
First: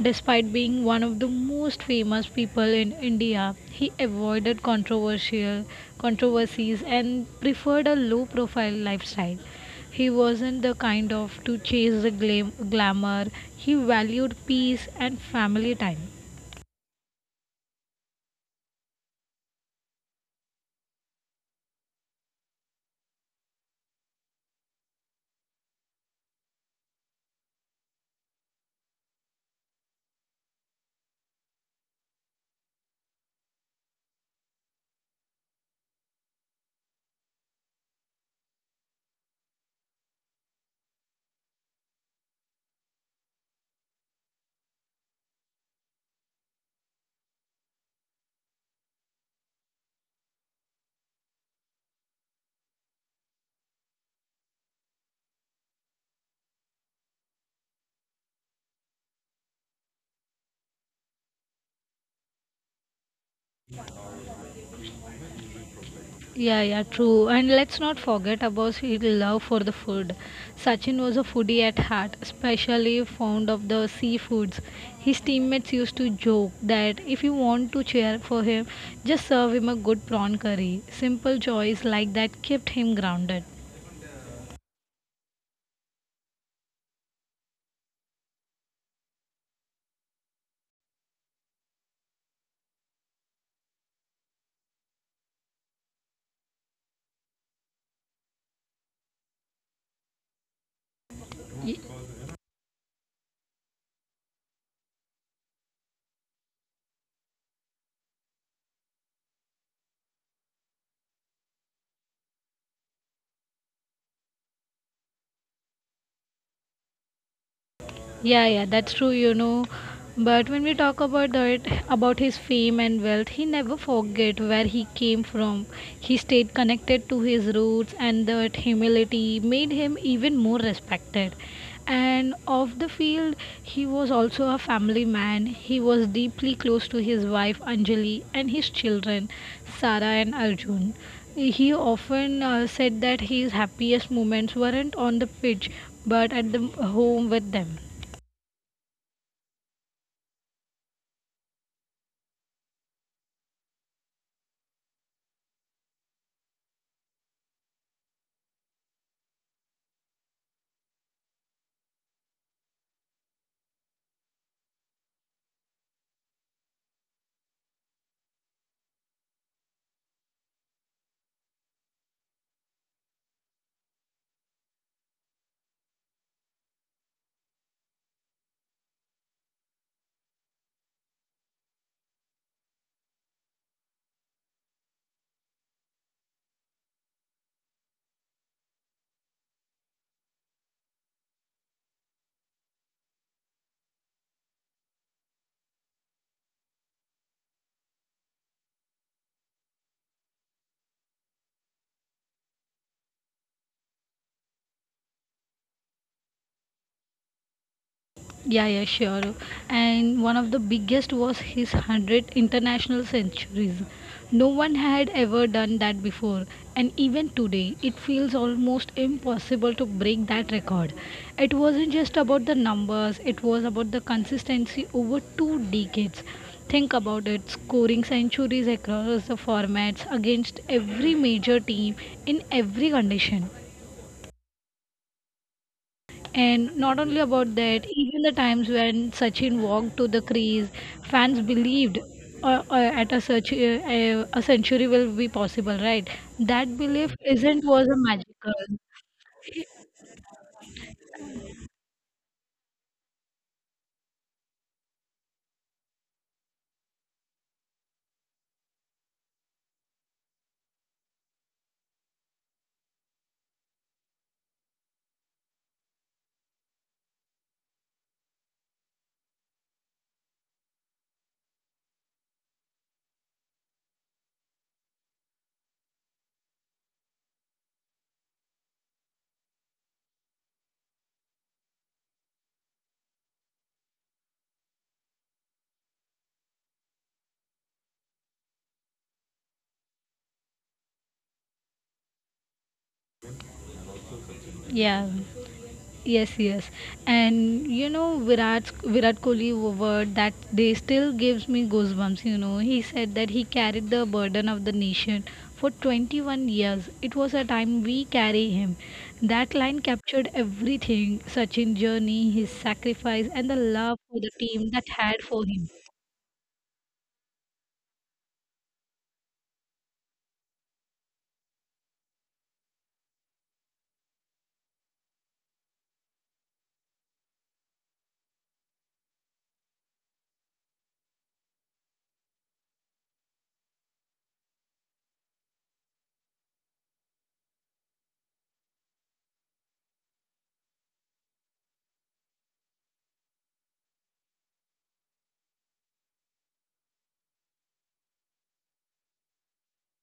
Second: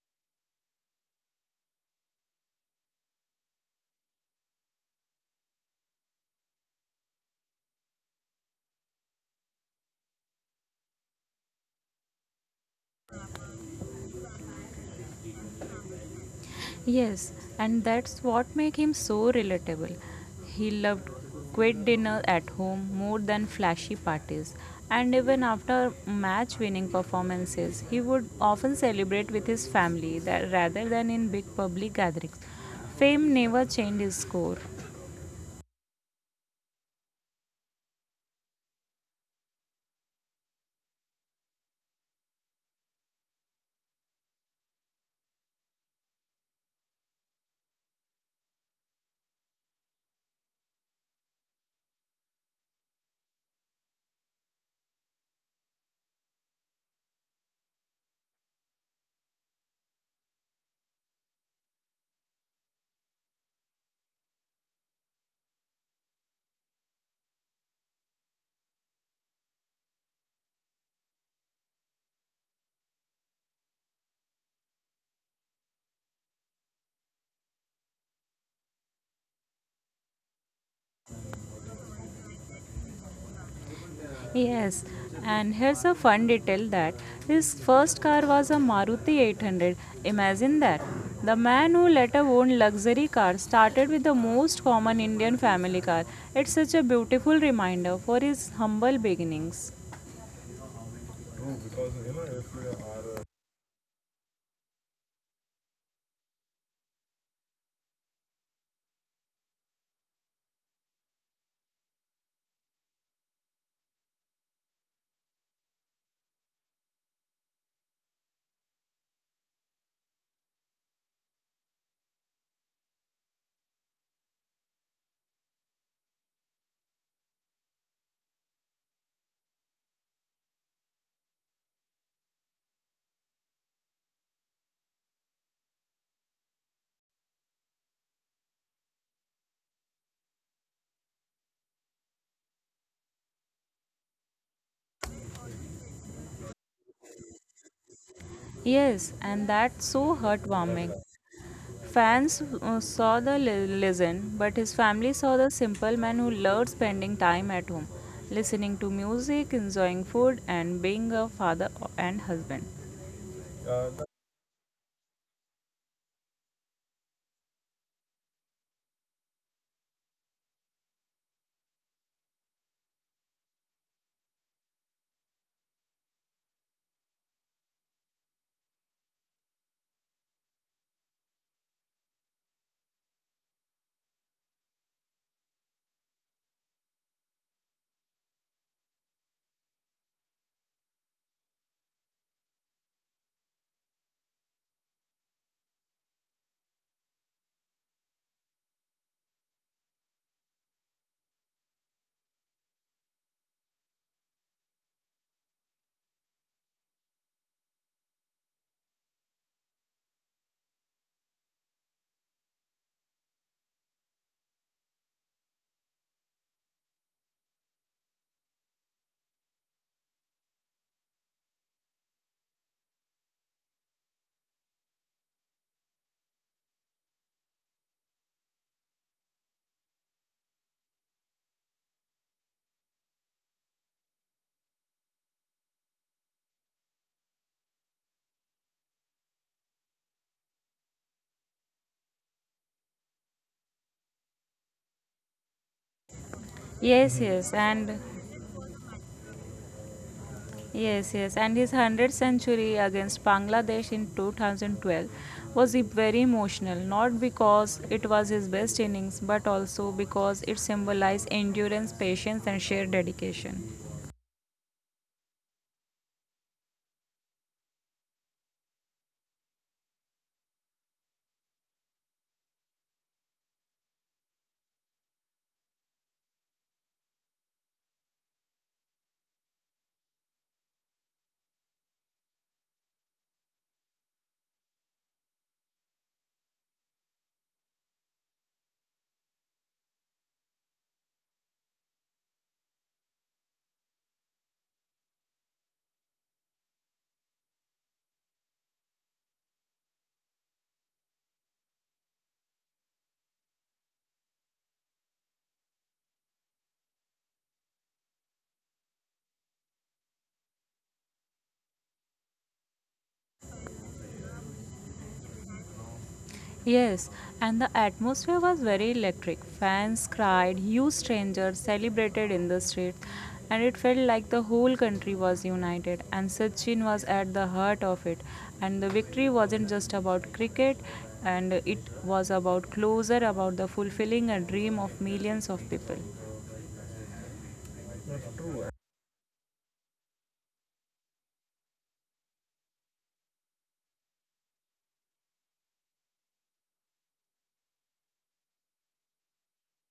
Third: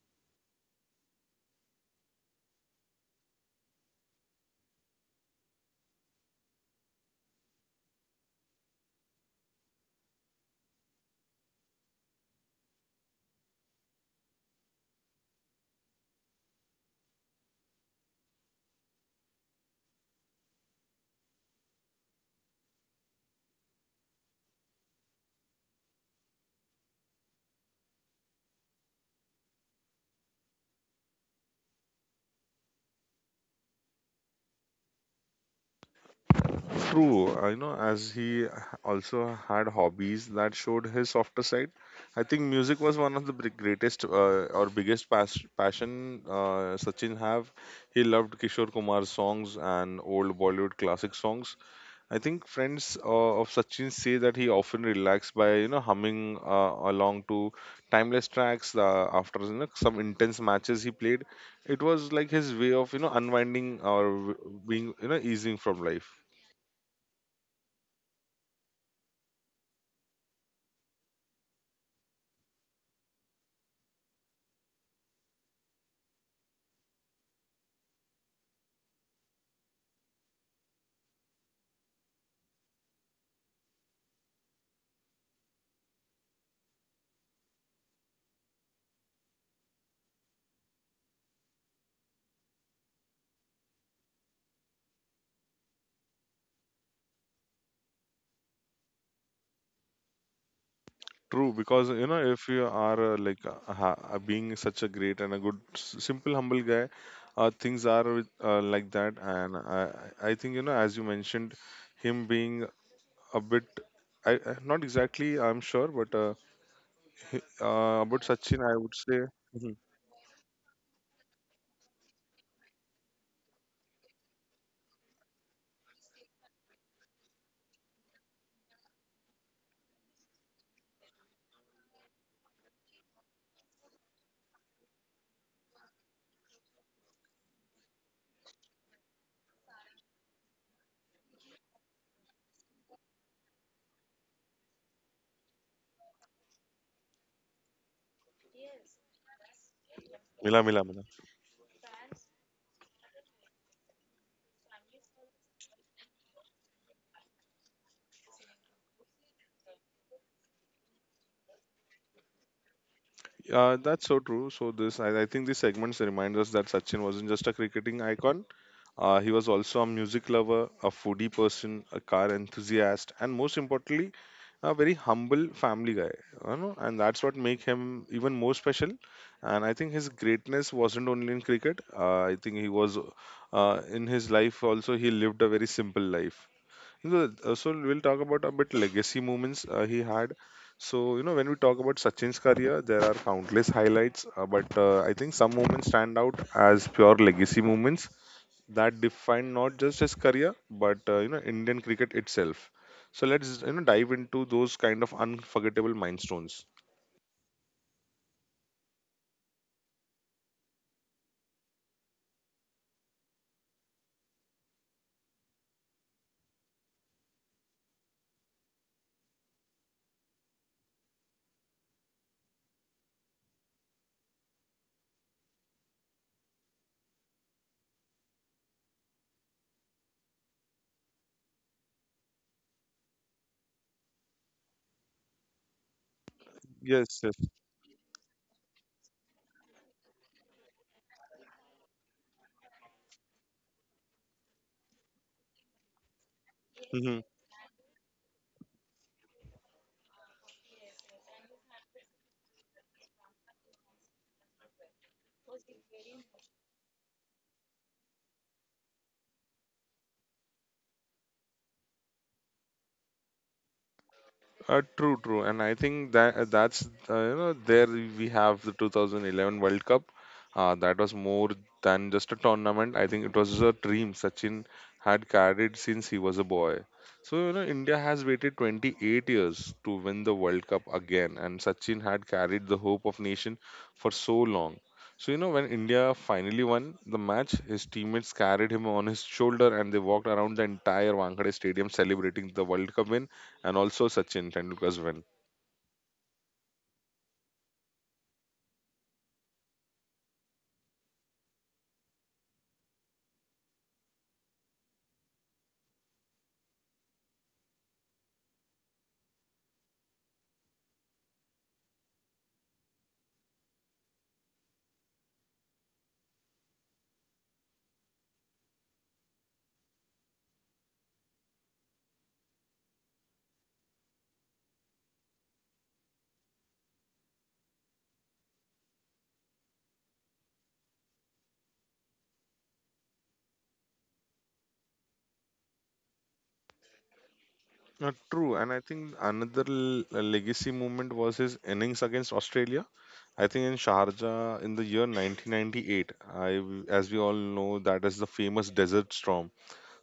Despite being one of the most famous people in India, he avoided controversial controversies and preferred a low-profile lifestyle. He wasn't the kind of to chase the glamour. He valued peace and family time.
Yes, and that's what makes him so relatable. He loved quiet dinner at home more than flashy parties, and even after match winning performances, he would often celebrate with his family that rather than in big public gatherings. Fame never changed his score.
True, you know, as he also had hobbies that showed his softer side. I think music was one of the greatest or biggest passion Sachin have. He loved Kishore Kumar's songs and old Bollywood classic songs. I think friends of Sachin say that he often relaxed by, you know, humming along to timeless tracks after, you know, some intense matches he played. It was like his way of, you know, unwinding being, you know, easing from life.
Yeah, yeah, true. And let's not forget about his love for the food. Sachin was a foodie at heart, especially fond of the seafoods. His teammates used to joke that if you want to cheer for him, just serve him a good prawn curry. Simple joys like that kept him grounded.
Yes, and here's a fun detail that his first car was a Maruti 800. Imagine that. The man who later owned luxury cars started with the most common Indian family car. It's such a beautiful reminder for his humble beginnings.
True, because you know, if you are being such a great and a good, simple, humble guy, things are with, like that. And I think you know, as you mentioned, him being a bit, not exactly, I'm sure, but about
Yeah,
Sachin,
yeah,
I
that's
would
true,
say.
you know.
Mhm.
But when we talk about that, about his fame and wealth, he never forget where he came from. He stayed connected to his roots, and that humility made him even more respected. And off the field, he was also a family man. He was deeply close to his wife Anjali and his children, Sara and Arjun. He often said that his happiest moments weren't on the pitch, but at the home with them.
Yes, and that's so
Mila, Mila,
heartwarming.
Mila.
Fans saw the legend, but his family saw the simple man who loved spending time at home, listening to music, enjoying food, and being a father and husband.
That's so true. So this, I think, this segments reminds us that Sachin wasn't just a cricketing icon. He was also a music lover, a foodie person, a car enthusiast, and most importantly, a very humble family guy. You know, and that's what make him even more special. And I think his greatness wasn't only in cricket. I think he was in his life also. He lived a very simple life. So we'll talk about a bit legacy moments he had. So you know, when we talk about Sachin's career, there are countless highlights, but I think some moments stand out as pure legacy moments that defined not just his career but, you know, Indian cricket itself. So let's, you know, dive into those kind of unforgettable milestones.
Yeah, yeah, sure. And one of the biggest was his 100 international centuries. No one had ever done that before, and even today, it feels almost impossible to break that record. It wasn't just about the numbers, it was about the consistency over two decades. Think about it scoring centuries across the formats against every major team in every condition. And not
Yes,
only
yes.
about that, even the times when Sachin walked to the crease, fans believed a century will be possible, right? That
Yes,
belief
yes,
isn't was
and
a magical.
yes, yes, and his 100th century against Bangladesh in 2012 was very emotional, not because it was his best innings, but also because it symbolized endurance, patience, and sheer dedication.
True, and I think that that's you know, there we have the 2011 World Cup. That was more than just a tournament. I think it was a dream Sachin had carried since he was a boy. So you know India has waited 28 years to win the World Cup again, and Sachin had carried the hope of nation for so long. So you know when India finally won the match, his teammates carried him on his shoulder and they walked around the entire Wankhede Stadium celebrating the World Cup win and also Sachin Tendulkar's
Yeah.
win.
Yes, yes, and you know Virat Kohli word that they still gives me goosebumps. You know he said that he carried the burden of the nation for 21 years. It was a time we carry him. That line captured everything: Sachin's journey, his sacrifice, and the love for the team that had for him.
Yes, and the atmosphere was very electric. Fans cried, huge strangers celebrated in the street, and it felt like the whole country was united. And Sachin was at the heart of it. And the victory wasn't just about cricket, and it was about closer, about the fulfilling a dream of millions of people.
Not true, and I think another legacy moment was his innings against Australia. I think in Sharjah in the year 1998, as we all know, that is the famous desert storm.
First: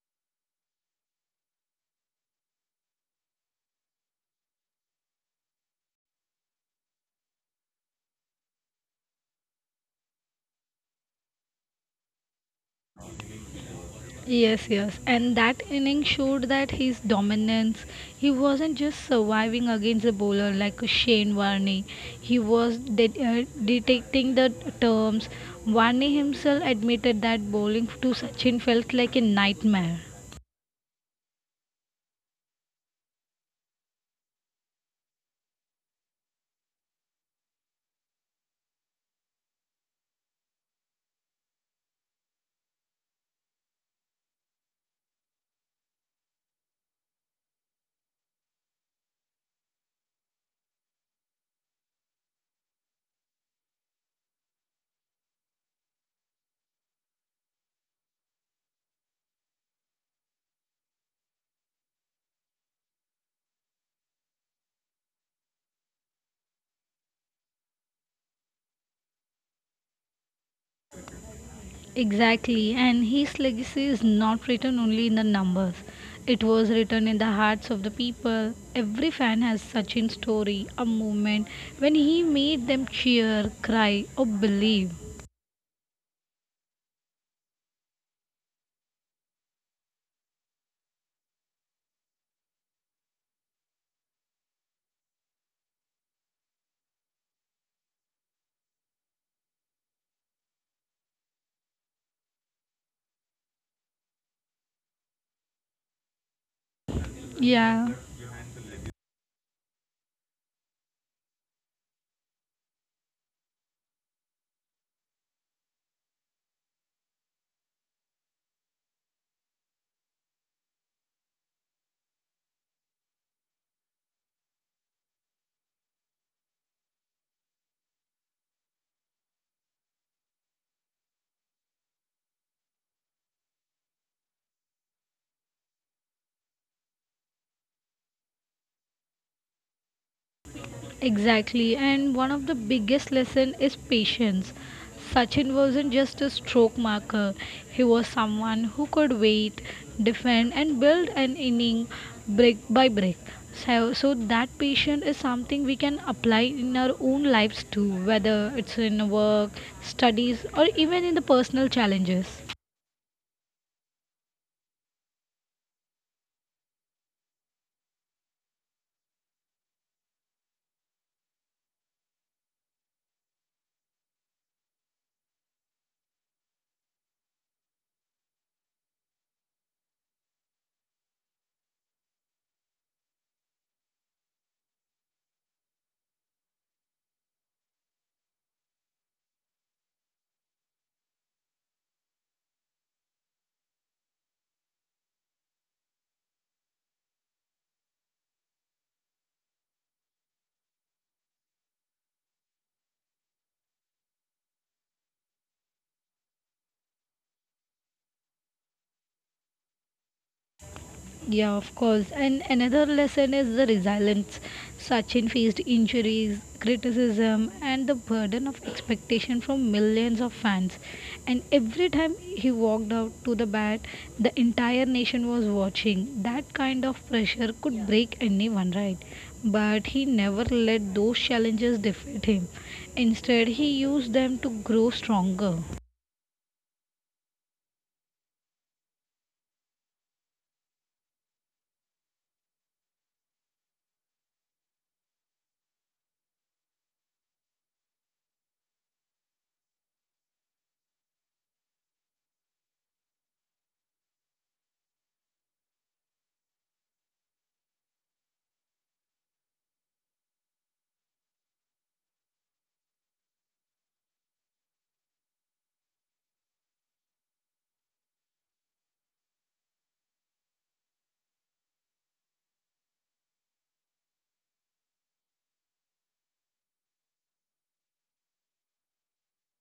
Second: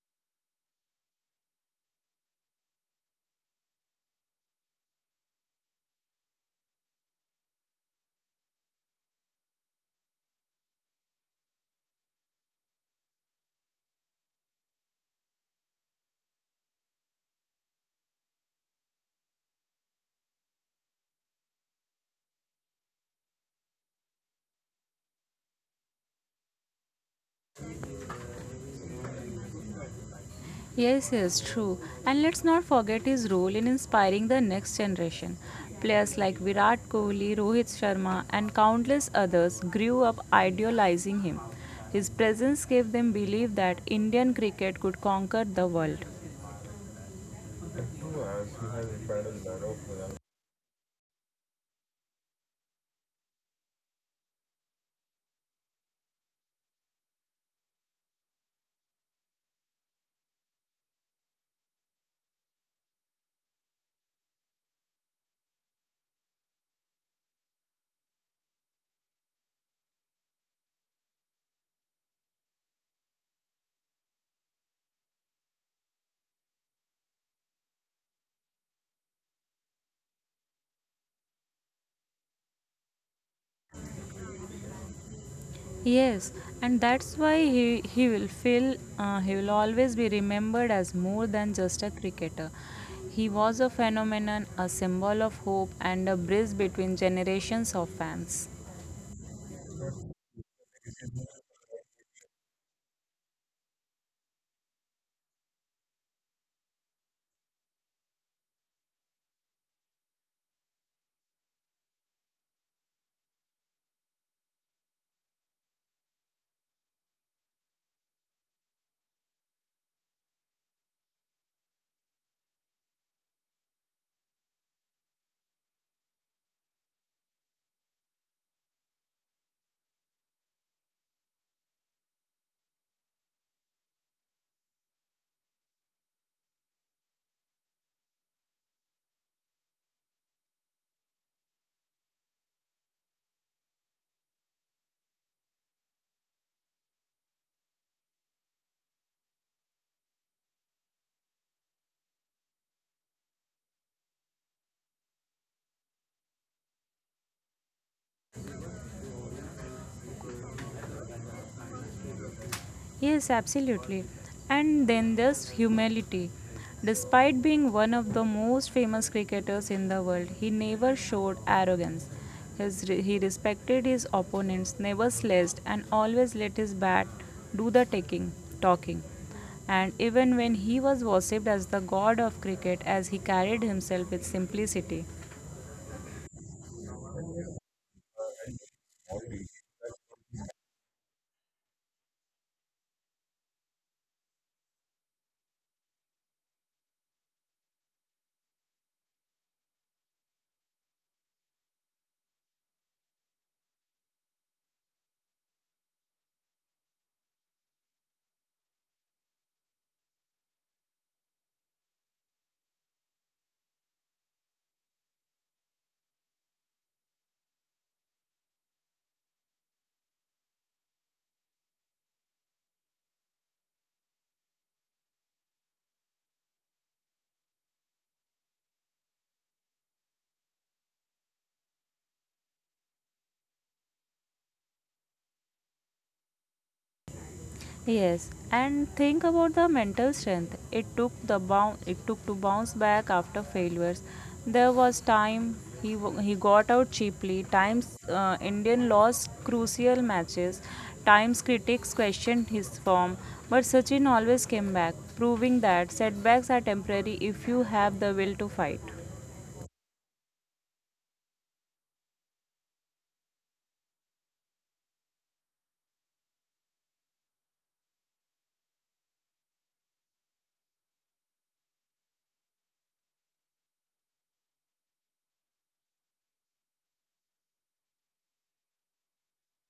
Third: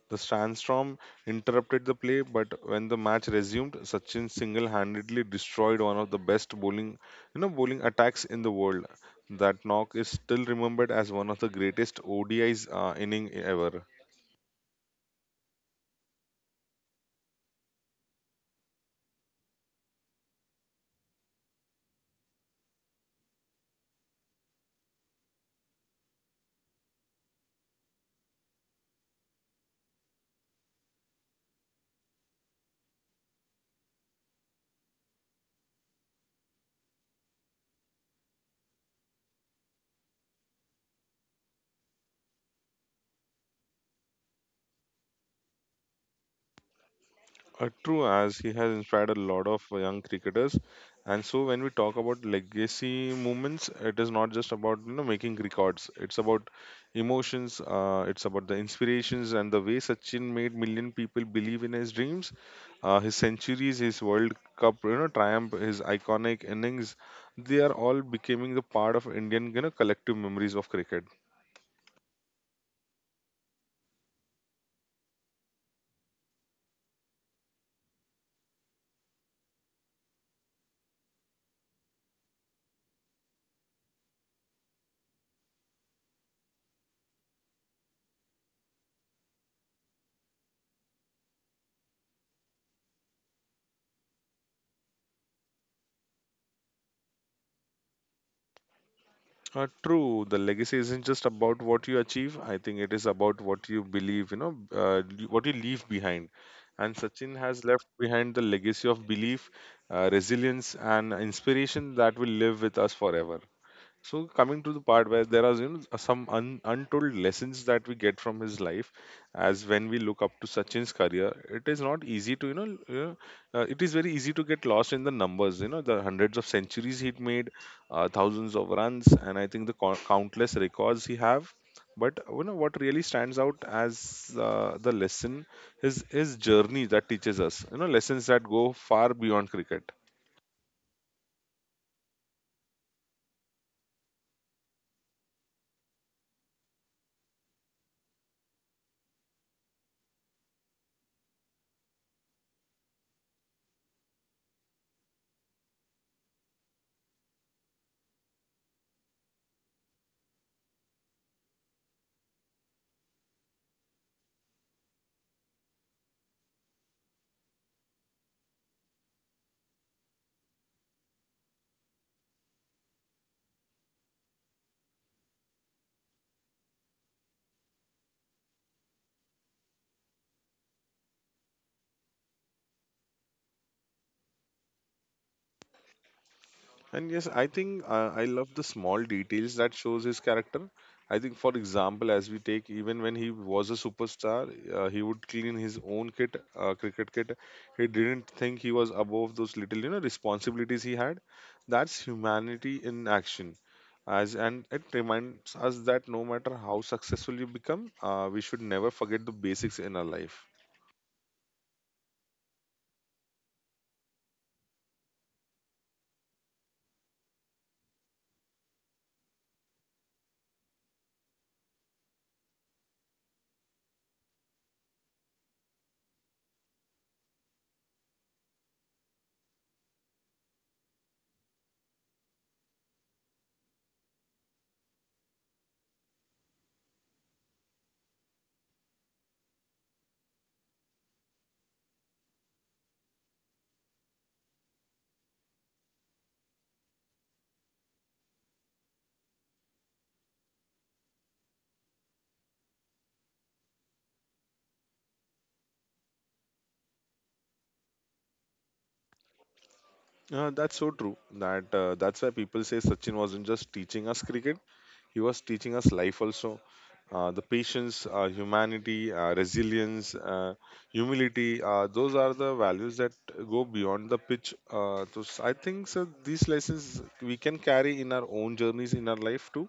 The sandstorm interrupted the play, but when the match resumed, Sachin single-handedly destroyed one of the best bowling, you know, bowling attacks in the world. That knock is still remembered as one of the greatest ODIs inning ever.
Yes, yes. And that inning showed that his dominance, he wasn't just surviving against a bowler like Shane Warne. He was detecting the terms. Warne himself admitted that bowling to Sachin felt like a nightmare.
Yes, yes, true. And let's not forget his role in inspiring the next generation. Players like Virat Kohli, Rohit Sharma, and countless others grew up idealizing him. His presence gave them belief that Indian cricket could conquer the world.
True, as he has inspired a lot of young cricketers. And so, when we talk about legacy movements, it is not just about, you know, making records. It's about emotions. It's about the inspirations and the way Sachin made million people believe in his dreams. His centuries, his World Cup, you know, triumph, his iconic innings, they are all becoming the part of Indian, you know, collective memories of cricket.
Exactly, and his legacy is not written only in the numbers. It was written in the hearts of the people. Every fan has Sachin's story, a moment when he made them cheer, cry, or believe.
Yes, and that's why he will always be remembered as more than just a cricketer. He was a phenomenon, a symbol of hope, and a bridge between generations of fans.
True. The legacy isn't just about what you achieve. I think it is about what you believe, what you leave behind. And Sachin has
Yeah,
left behind the legacy of belief, resilience, and inspiration that will live with us forever. So coming to the part where there are, you know, some untold lessons that we get from his life, as when we look up to Sachin's career, it is not easy to it is very easy to get lost in the numbers. You know, the hundreds of centuries he made, thousands of runs, and I think the countless records he have. But you know what really stands out as the lesson is his journey that teaches us. You know, lessons that go far beyond cricket.
exactly. And one of the biggest lesson is patience. Sachin wasn't just a stroke marker. He was someone who could wait, defend and build an inning brick by brick. So that patience is something we can apply in our own lives too, whether it's in work, studies or even in the personal challenges.
Yes, absolutely. And then there's humility. Despite being one of the most famous cricketers in the world, he never showed arrogance. He respected his opponents, never sledged, and always let his bat do the talking. And even when he was worshipped as the god of cricket, as he carried himself with simplicity.
And yes, I think I love the small details that shows his character. I think, for example, as we take even when he was a superstar, he would clean his own kit, cricket kit. He didn't think he was above those little, you know, responsibilities he had. That's humanity in action. As and it reminds us that no matter how successful you become, we should never forget the basics in our life.
Yeah, of course. And another lesson is the resilience. Sachin faced injuries, criticism, and the burden of expectation from millions of fans. And every time he walked out to the bat, the entire nation was watching. That kind of pressure could, yeah, break anyone, right? But he never let those challenges defeat him. Instead, he used them to grow stronger.
Yes, and think about the mental strength. It took the bounce. It took to bounce back after failures. There was time he got out cheaply. Times Indian lost crucial matches. Times critics questioned his form, but Sachin always came back, proving that setbacks are temporary if you have the will to fight.
That's so true. That's why people say Sachin wasn't just teaching us cricket. He was teaching us life also. The patience, humanity, resilience, humility, those are the values that go beyond the pitch. I think so these lessons we can carry in our own journeys in our life too.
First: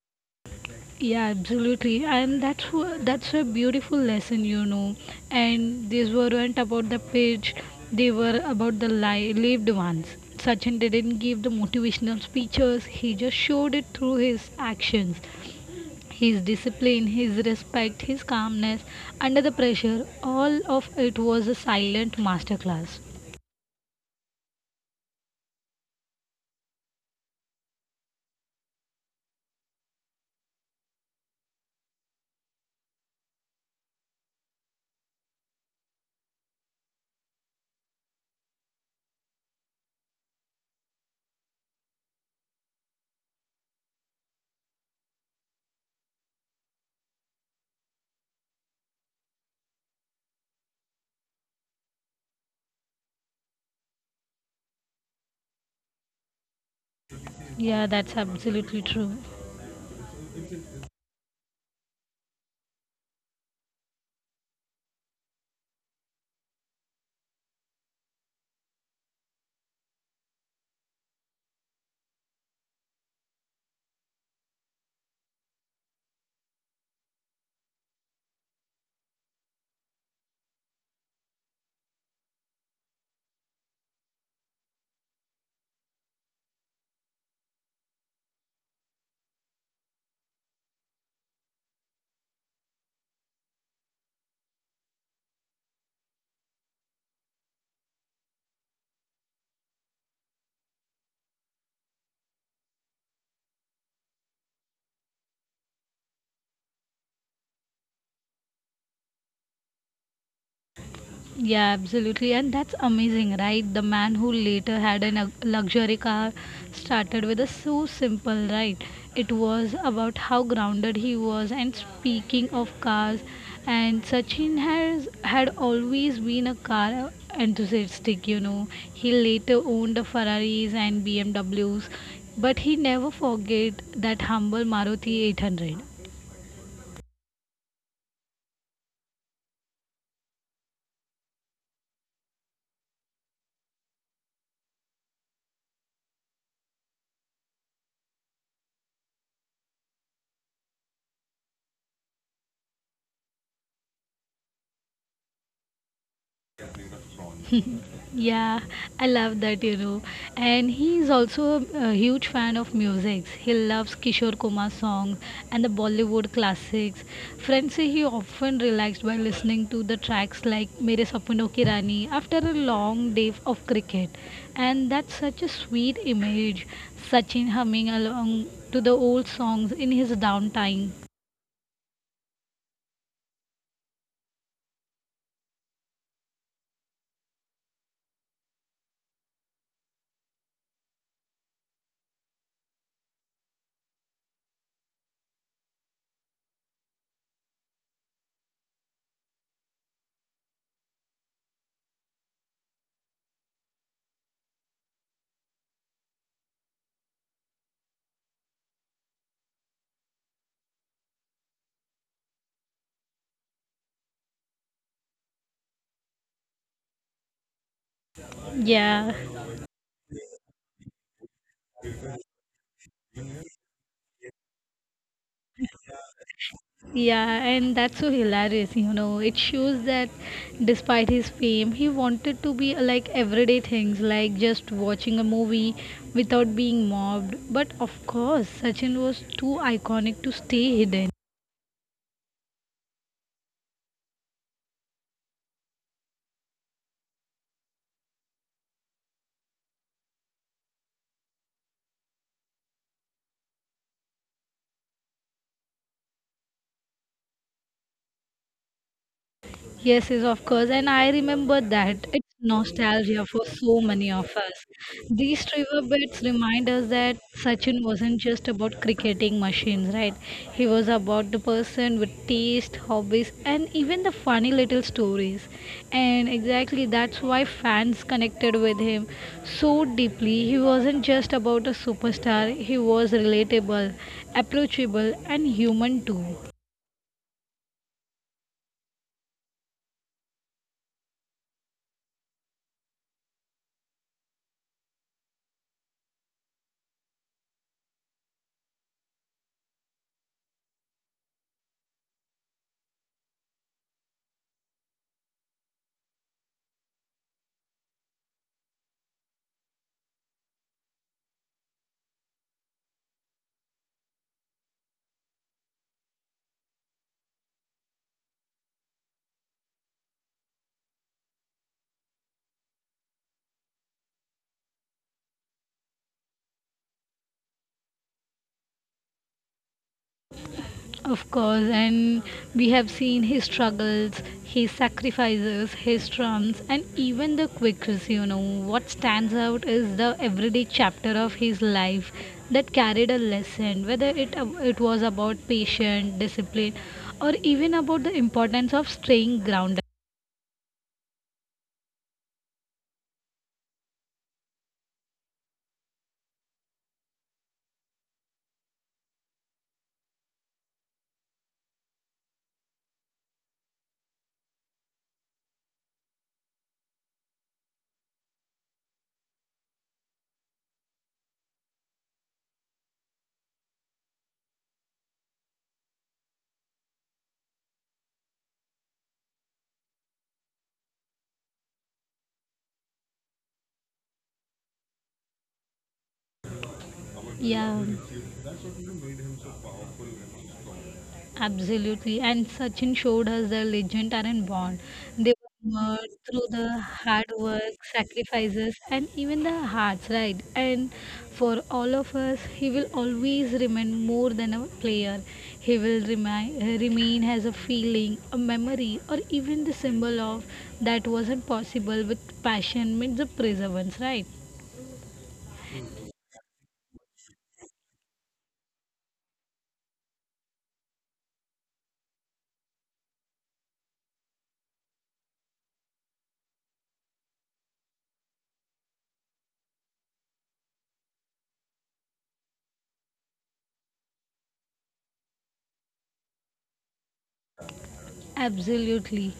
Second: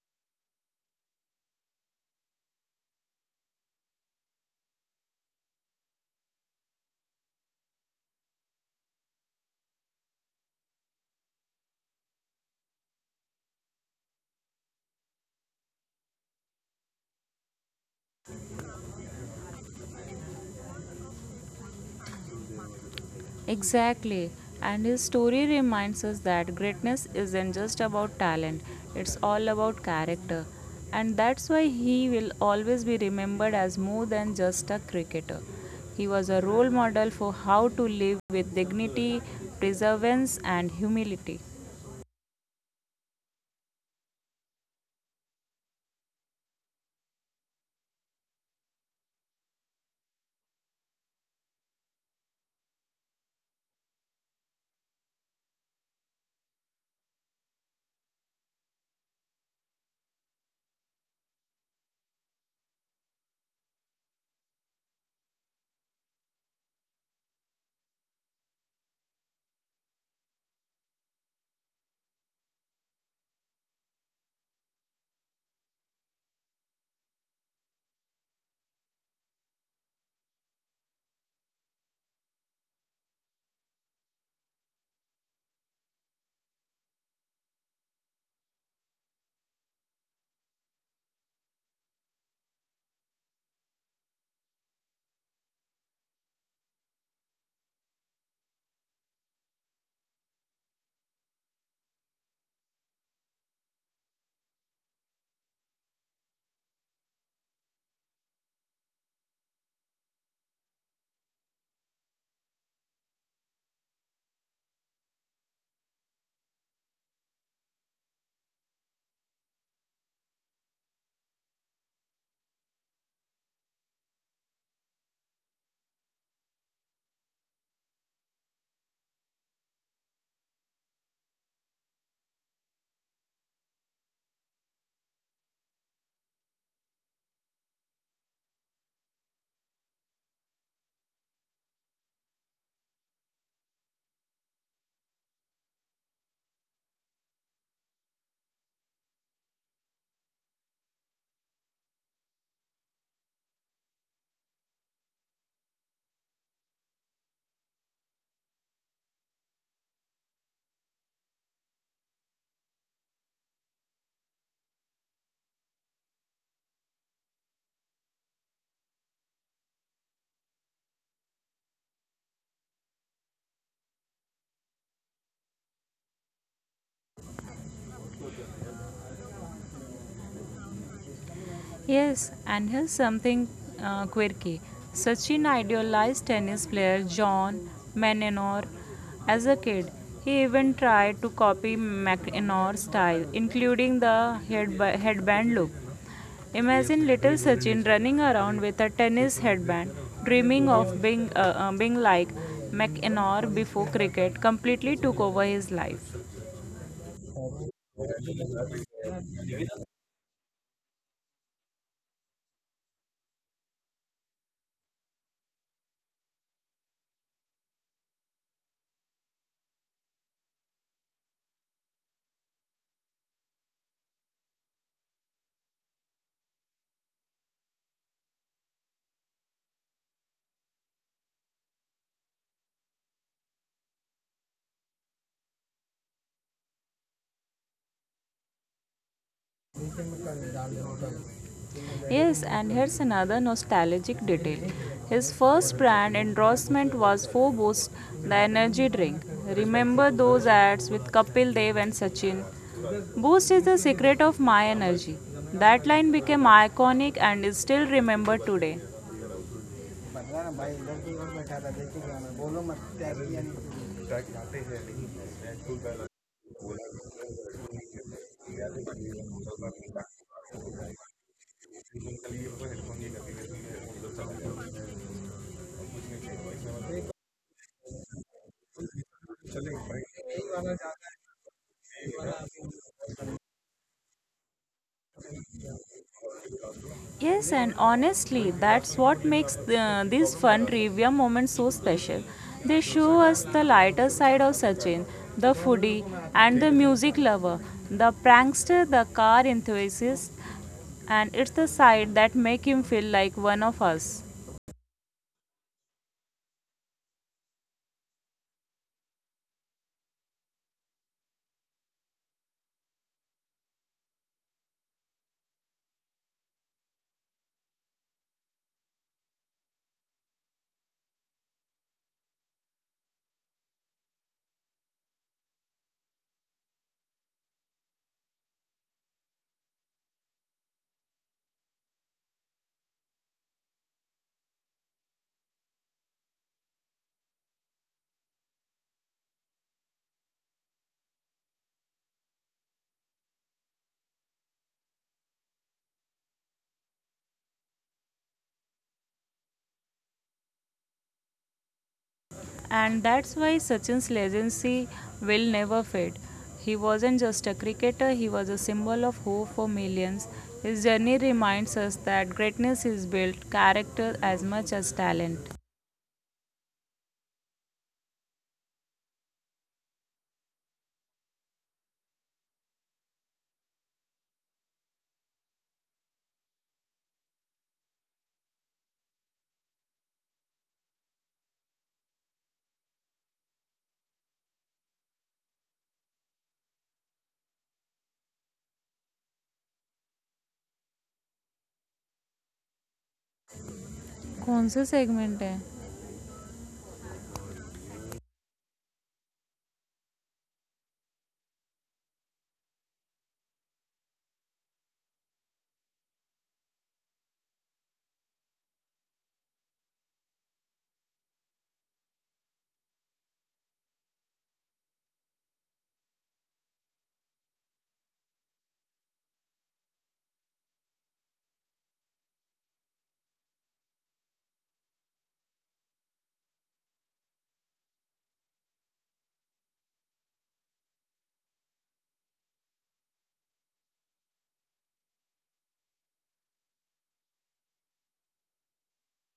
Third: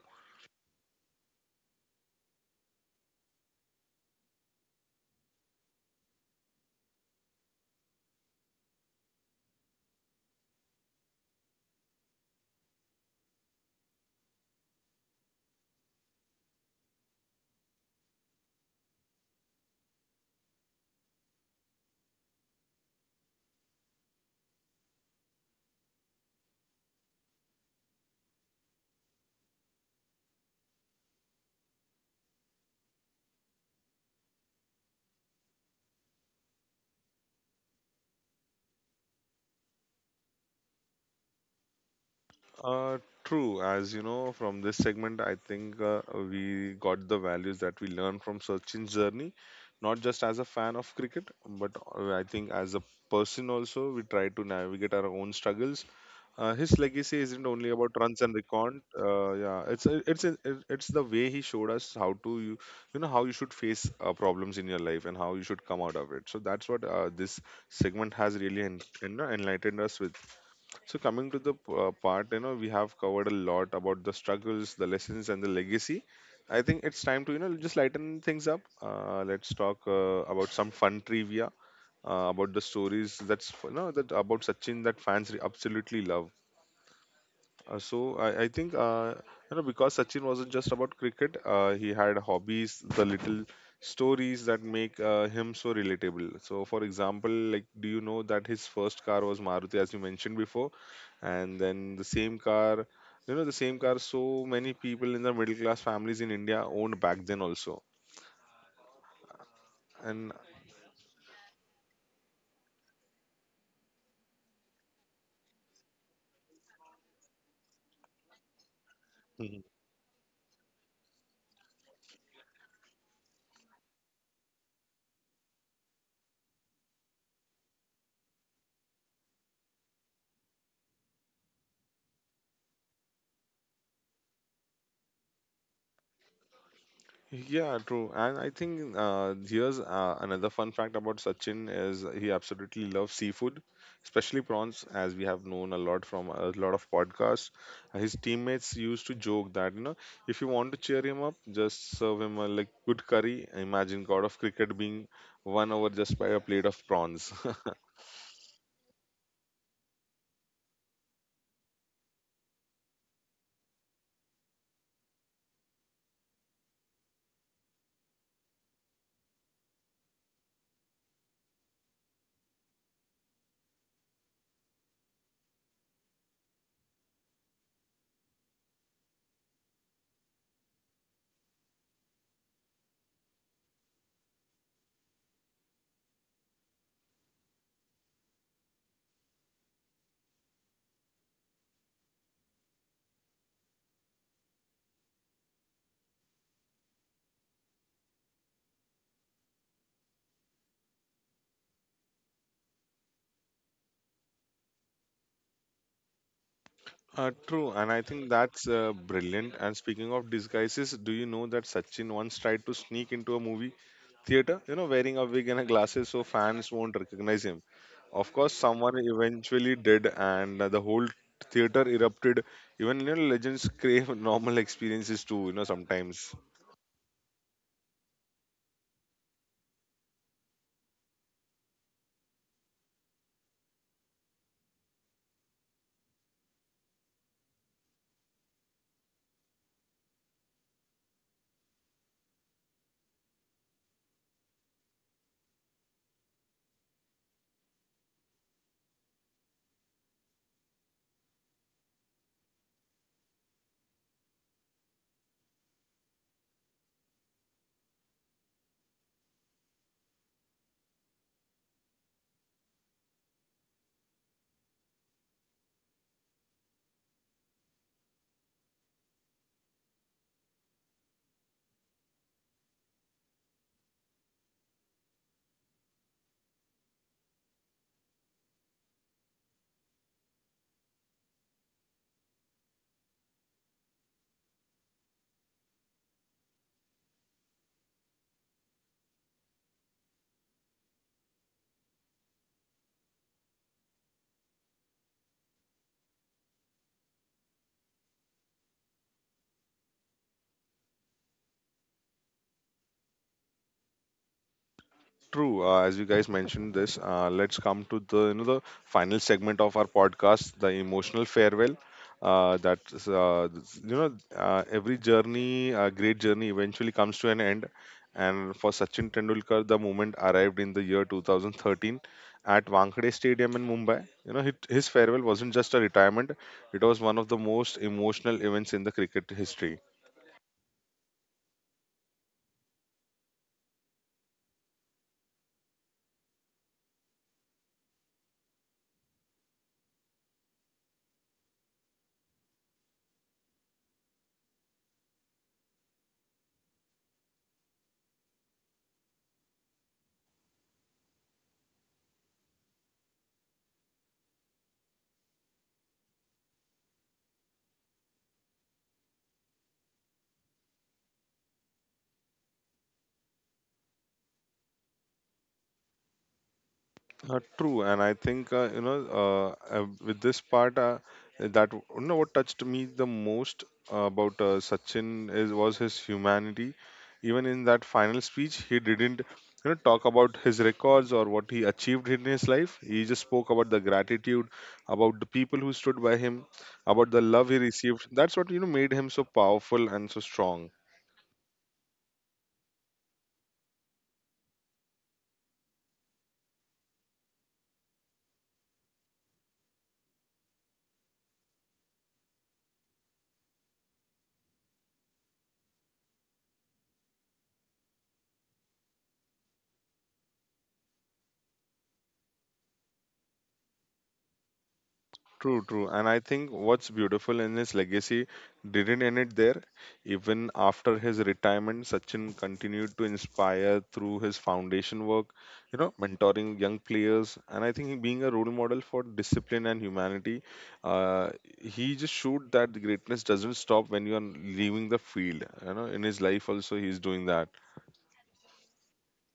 Yeah, absolutely. And that's a beautiful lesson, you know. And these weren't about the page; they were about the lived ones. Sachin didn't give the motivational speeches; he just showed it through his actions, his discipline, his respect, his calmness under the pressure. All of it was a silent masterclass.
Exactly. And his story reminds us that greatness isn't just about talent, it's all about character. And that's why he will always be remembered as more than just a cricketer. He was a role model for how to live with dignity, perseverance, and humility.
Uh, True. As you know, from this segment, I think we got the values that we learned from Sachin's journey, not just as a fan of cricket, but I think as a person also, we try to navigate our own struggles. His legacy isn't only
Yeah,
about
that's
runs and
absolutely
recon.
true.
It's it's the way he showed us how to you know how you should face problems in your life and how you should come out of it. So that's what this segment has really you know, enlightened us with. So coming to the part, you know, we have covered a lot about the struggles, the lessons, and the legacy. I think it's time to, you know, just lighten things up. Let's talk about some fun trivia about the stories that's you know that about Sachin that fans absolutely love. So I think you know because Sachin wasn't just about cricket. He had hobbies, the little stories that make him so relatable. So for example, like do you know that his first car was Maruti, as you mentioned before, and then the same car, you know, the same car. So many people in the middle class families in India owned back then also, and
Yeah, absolutely. And that's amazing, right? The man who later had a luxury car started with a so simple, right? It was about how grounded he was. And speaking of cars, and Sachin has had always been a car enthusiastic, you know. He later owned the Ferraris and BMWs, but he never forget that humble Maruti 800.
yeah, true. And I think here's another fun fact about Sachin is he absolutely loves seafood, especially prawns, as we have known a lot from a lot of podcasts. His teammates used to joke that, you know, if you want to cheer him up, just serve him a like good curry. Imagine God of cricket being won over just by a plate of prawns.
Yeah, I love that, you know. And he is also a huge fan of music. He loves Kishore Kumar's songs and the Bollywood classics. Friends say he often relaxed by listening to the tracks like Mere Sapno Ki Rani after a long day of cricket. And that's such a sweet image, Sachin humming along to the old songs in his downtime.
Yes, and here's something quirky. Sachin idealized tennis player John McEnroe as a kid. He even tried to copy McEnroe's style, including the headband look. Imagine little Sachin running around with a tennis headband, dreaming of being like McEnroe before cricket completely took over his life.
True, and I think that's brilliant. And speaking of disguises, do you know that Sachin once tried to sneak into a movie theater, you know, wearing a wig and a glasses so fans won't recognize him? Of course, someone
Yeah.
eventually did, and the whole theater erupted. Even, you know, legends crave normal experiences too, you know, sometimes.
Yeah, and that's so hilarious, you know. It shows that despite his fame, he wanted to be like everyday things, like just watching a movie without being mobbed. But of course, Sachin was too iconic to stay hidden.
Yes, and here's another nostalgic detail. His first brand endorsement was for Boost, the energy drink. Remember those ads with Kapil Dev and Sachin? Boost is the secret of my energy. That line became iconic and is still remembered today.
Yes, yes, of course. And I remember that. It's nostalgia for so many of us. These riverbeds remind us that Sachin wasn't just about cricketing machines, right? He was about the person with taste, hobbies, and even the funny little stories. And exactly that's why fans connected with him so deeply. He wasn't just about a superstar, he was relatable, approachable, and human too.
Yes, and honestly, that's what makes these fun trivia moments so special. They show us the lighter side of Sachin, the foodie and the music lover, the prankster, the car enthusiast, and it's the side that make him feel like one of us.
True, as you guys mentioned this, let's come to the, you know, the final segment of our podcast, the emotional farewell. You know, great journey, eventually comes to an end. And for Sachin Tendulkar, the moment arrived in the year 2013 at Wankhede Stadium in Mumbai. You know, his farewell wasn't just a retirement; it was one of the most emotional events in the cricket history.
Of course, and we have seen his struggles, his sacrifices, his triumphs, and even the quirks. You know, what stands out is the everyday chapter of his life that carried a lesson, whether it was about patience, discipline, or even about the importance of staying grounded.
And that's why Sachin's legacy will never fade. He wasn't just a cricketer, he was a symbol of hope for millions. His journey reminds us that greatness is built character as much as talent.
True, and I think you know with this part that w- you know what touched me the most about Sachin is was his humanity. Even in that final speech, he didn't, you know, talk about his records or what he achieved in his life. He just spoke about the gratitude, about the people who stood by him, about the love he
Yeah.
received. That's what you know made him so powerful and so strong.
Absolutely. And Sachin showed us the legend
कौन
aren't
सा
born.
Segment है?
They were made through the hard work, sacrifices, and even the hearts, right? And for all of us, he will always remain more than a player. He will remain as a feeling, a memory, or even the symbol of that wasn't possible with passion means the perseverance, right?
True, true. And I think what's beautiful in his legacy didn't end it there. Even after his retirement, Sachin continued to inspire through his foundation work, you know, mentoring young players. And I think being a role model for discipline and humanity, uh, he just showed that the greatness doesn't stop when you're leaving the field. You know, in his life also, he's doing that.
Absolutely.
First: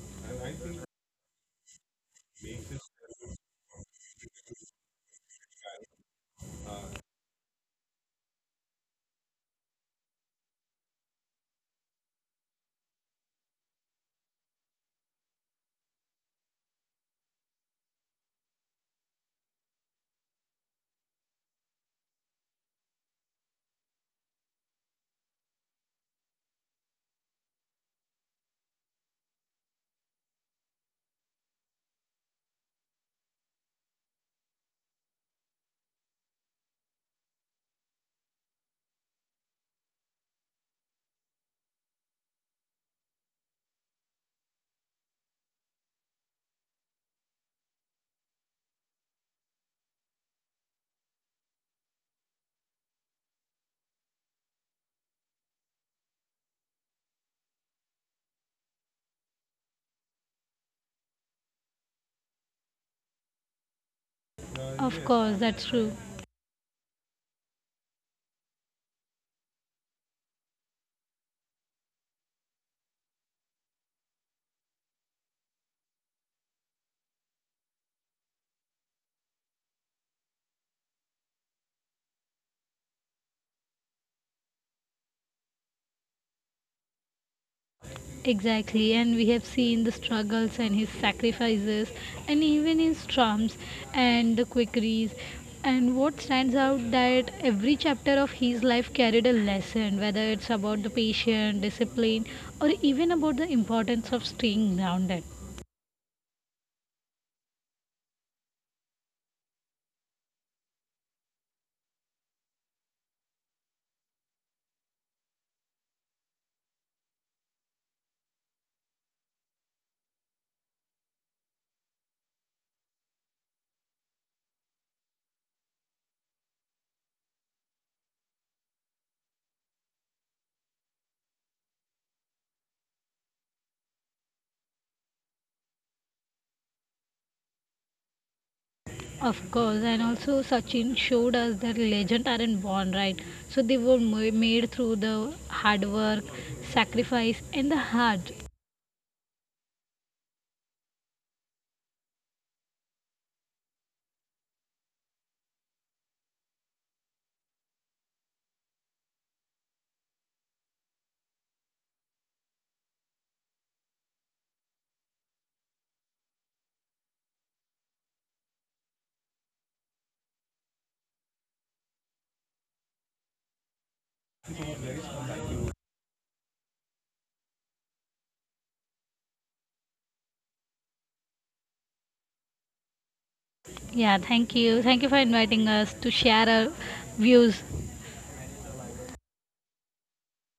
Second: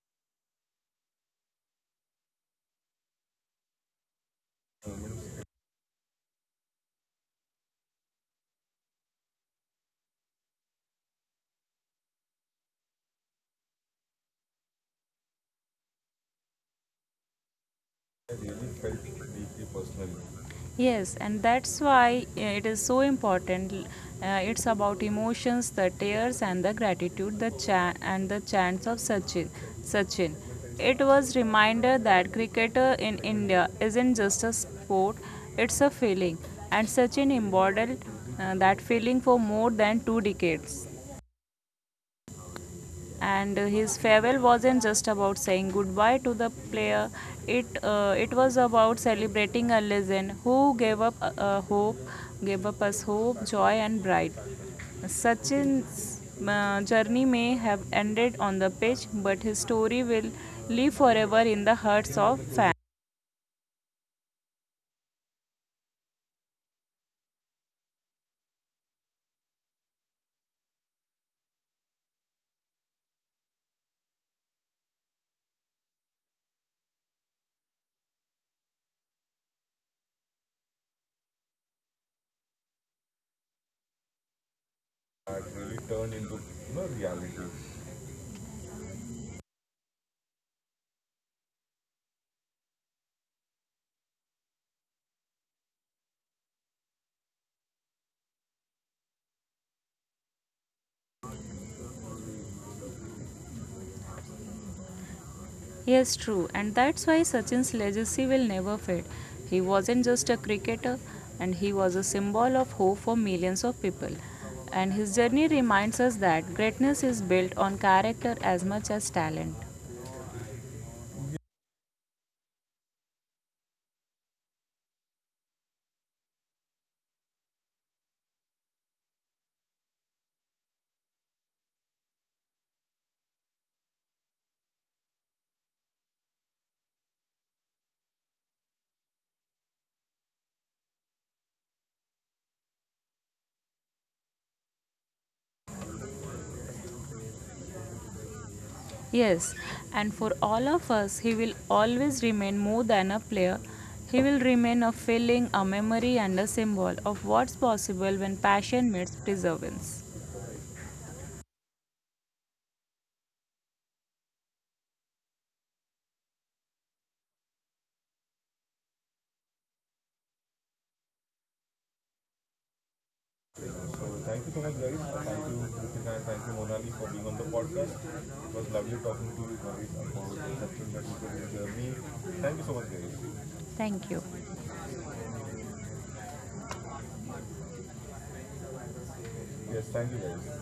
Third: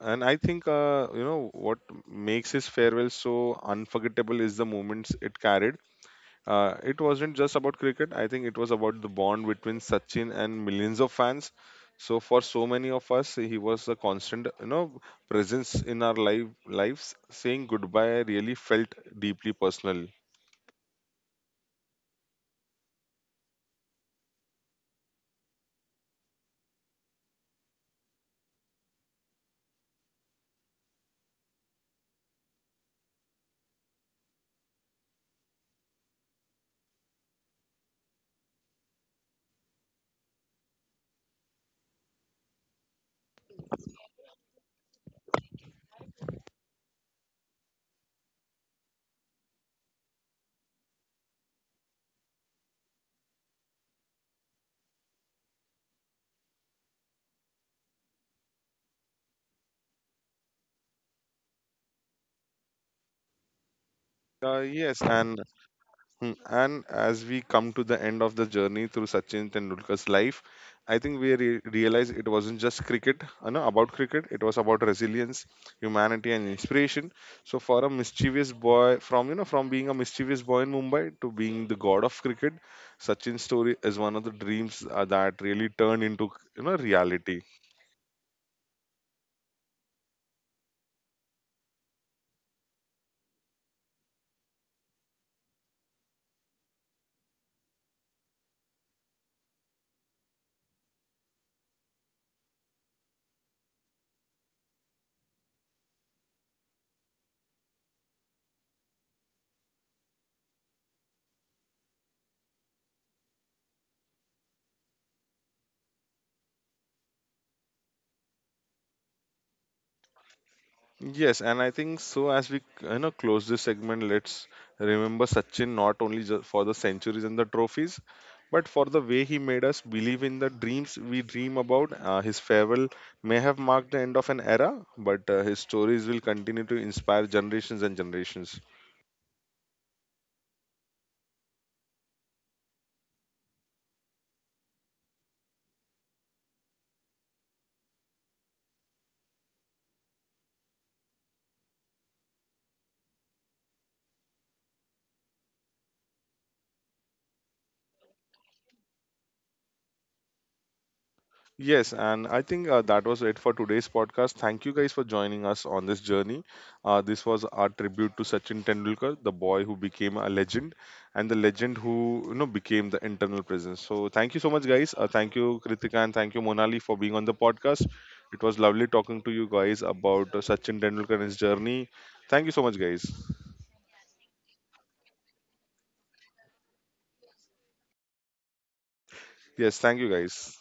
And I think, you know, what makes his farewell so unforgettable is the moments it carried. It wasn't just about cricket. I think it was about the bond between Sachin and millions of fans. So for so many of us, he was a constant, you know, presence in our life lives. Saying goodbye really felt deeply personal.
Yes, and that's why it is so important. It's about emotions, the tears, and the gratitude, the and the chants of Sachin. Sachin. It was reminder that cricketer in India isn't just a sport; it's a feeling, and Sachin embodied that feeling for more than 2 decades. And his farewell wasn't just about saying goodbye to the player. It was about celebrating a legend who gave up hope gave up us hope, joy, and pride. Sachin's journey may have ended on the pitch, but his story will live forever in the hearts of fans.
Yes,
Of course,
and
that's true.
hmm, and as we come to the end of the journey through Sachin Tendulkar's life, I think we realize it wasn't just cricket, you know, about cricket. It was about resilience, humanity, and inspiration. So for a mischievous boy, from you know, From being a mischievous boy in Mumbai to being the god of cricket, Sachin's story is one of the dreams that really turned into, you know, reality.
Exactly, and we have seen the struggles and his sacrifices, and even his triumphs and the quickeries. And what stands out that every chapter of his life carried a lesson, whether it's about the patience, discipline, or even about the importance of staying grounded.
Yes, true, and that's why Sachin's legacy will never fade. He wasn't just a cricketer, and he was a symbol of hope for millions of people. And his journey reminds us that greatness is built on character as much as talent.
Yes, and I think so. As we, you know, close this segment, let's remember Sachin not only for the centuries and the trophies, but for the way he made us believe in the dreams we dream about. His farewell may have marked the end of an era, but his stories will continue to inspire generations and generations.
Of course, and also Sachin showed us that legends aren't born, right? So they were made through the hard work, sacrifice, and the heart.
Yes, and for all of us, he will always remain more than a player. He will remain a feeling, a memory, and a symbol of what's possible when passion meets perseverance.
Yes, and I think that was it for today's podcast. Thank you guys for joining us on this journey. This was our tribute to Sachin Tendulkar, the boy who became a legend, and the legend who you know became the internal presence. So thank you so much, guys. Thank you, Kritika, and thank you, Monali, for being on the podcast. It was lovely talking to you guys about Sachin Tendulkar and his journey. Thank you so much, guys.
Thank
Yeah,
you.
thank you. Thank you for inviting us to share our views.
Yes, thank you, guys.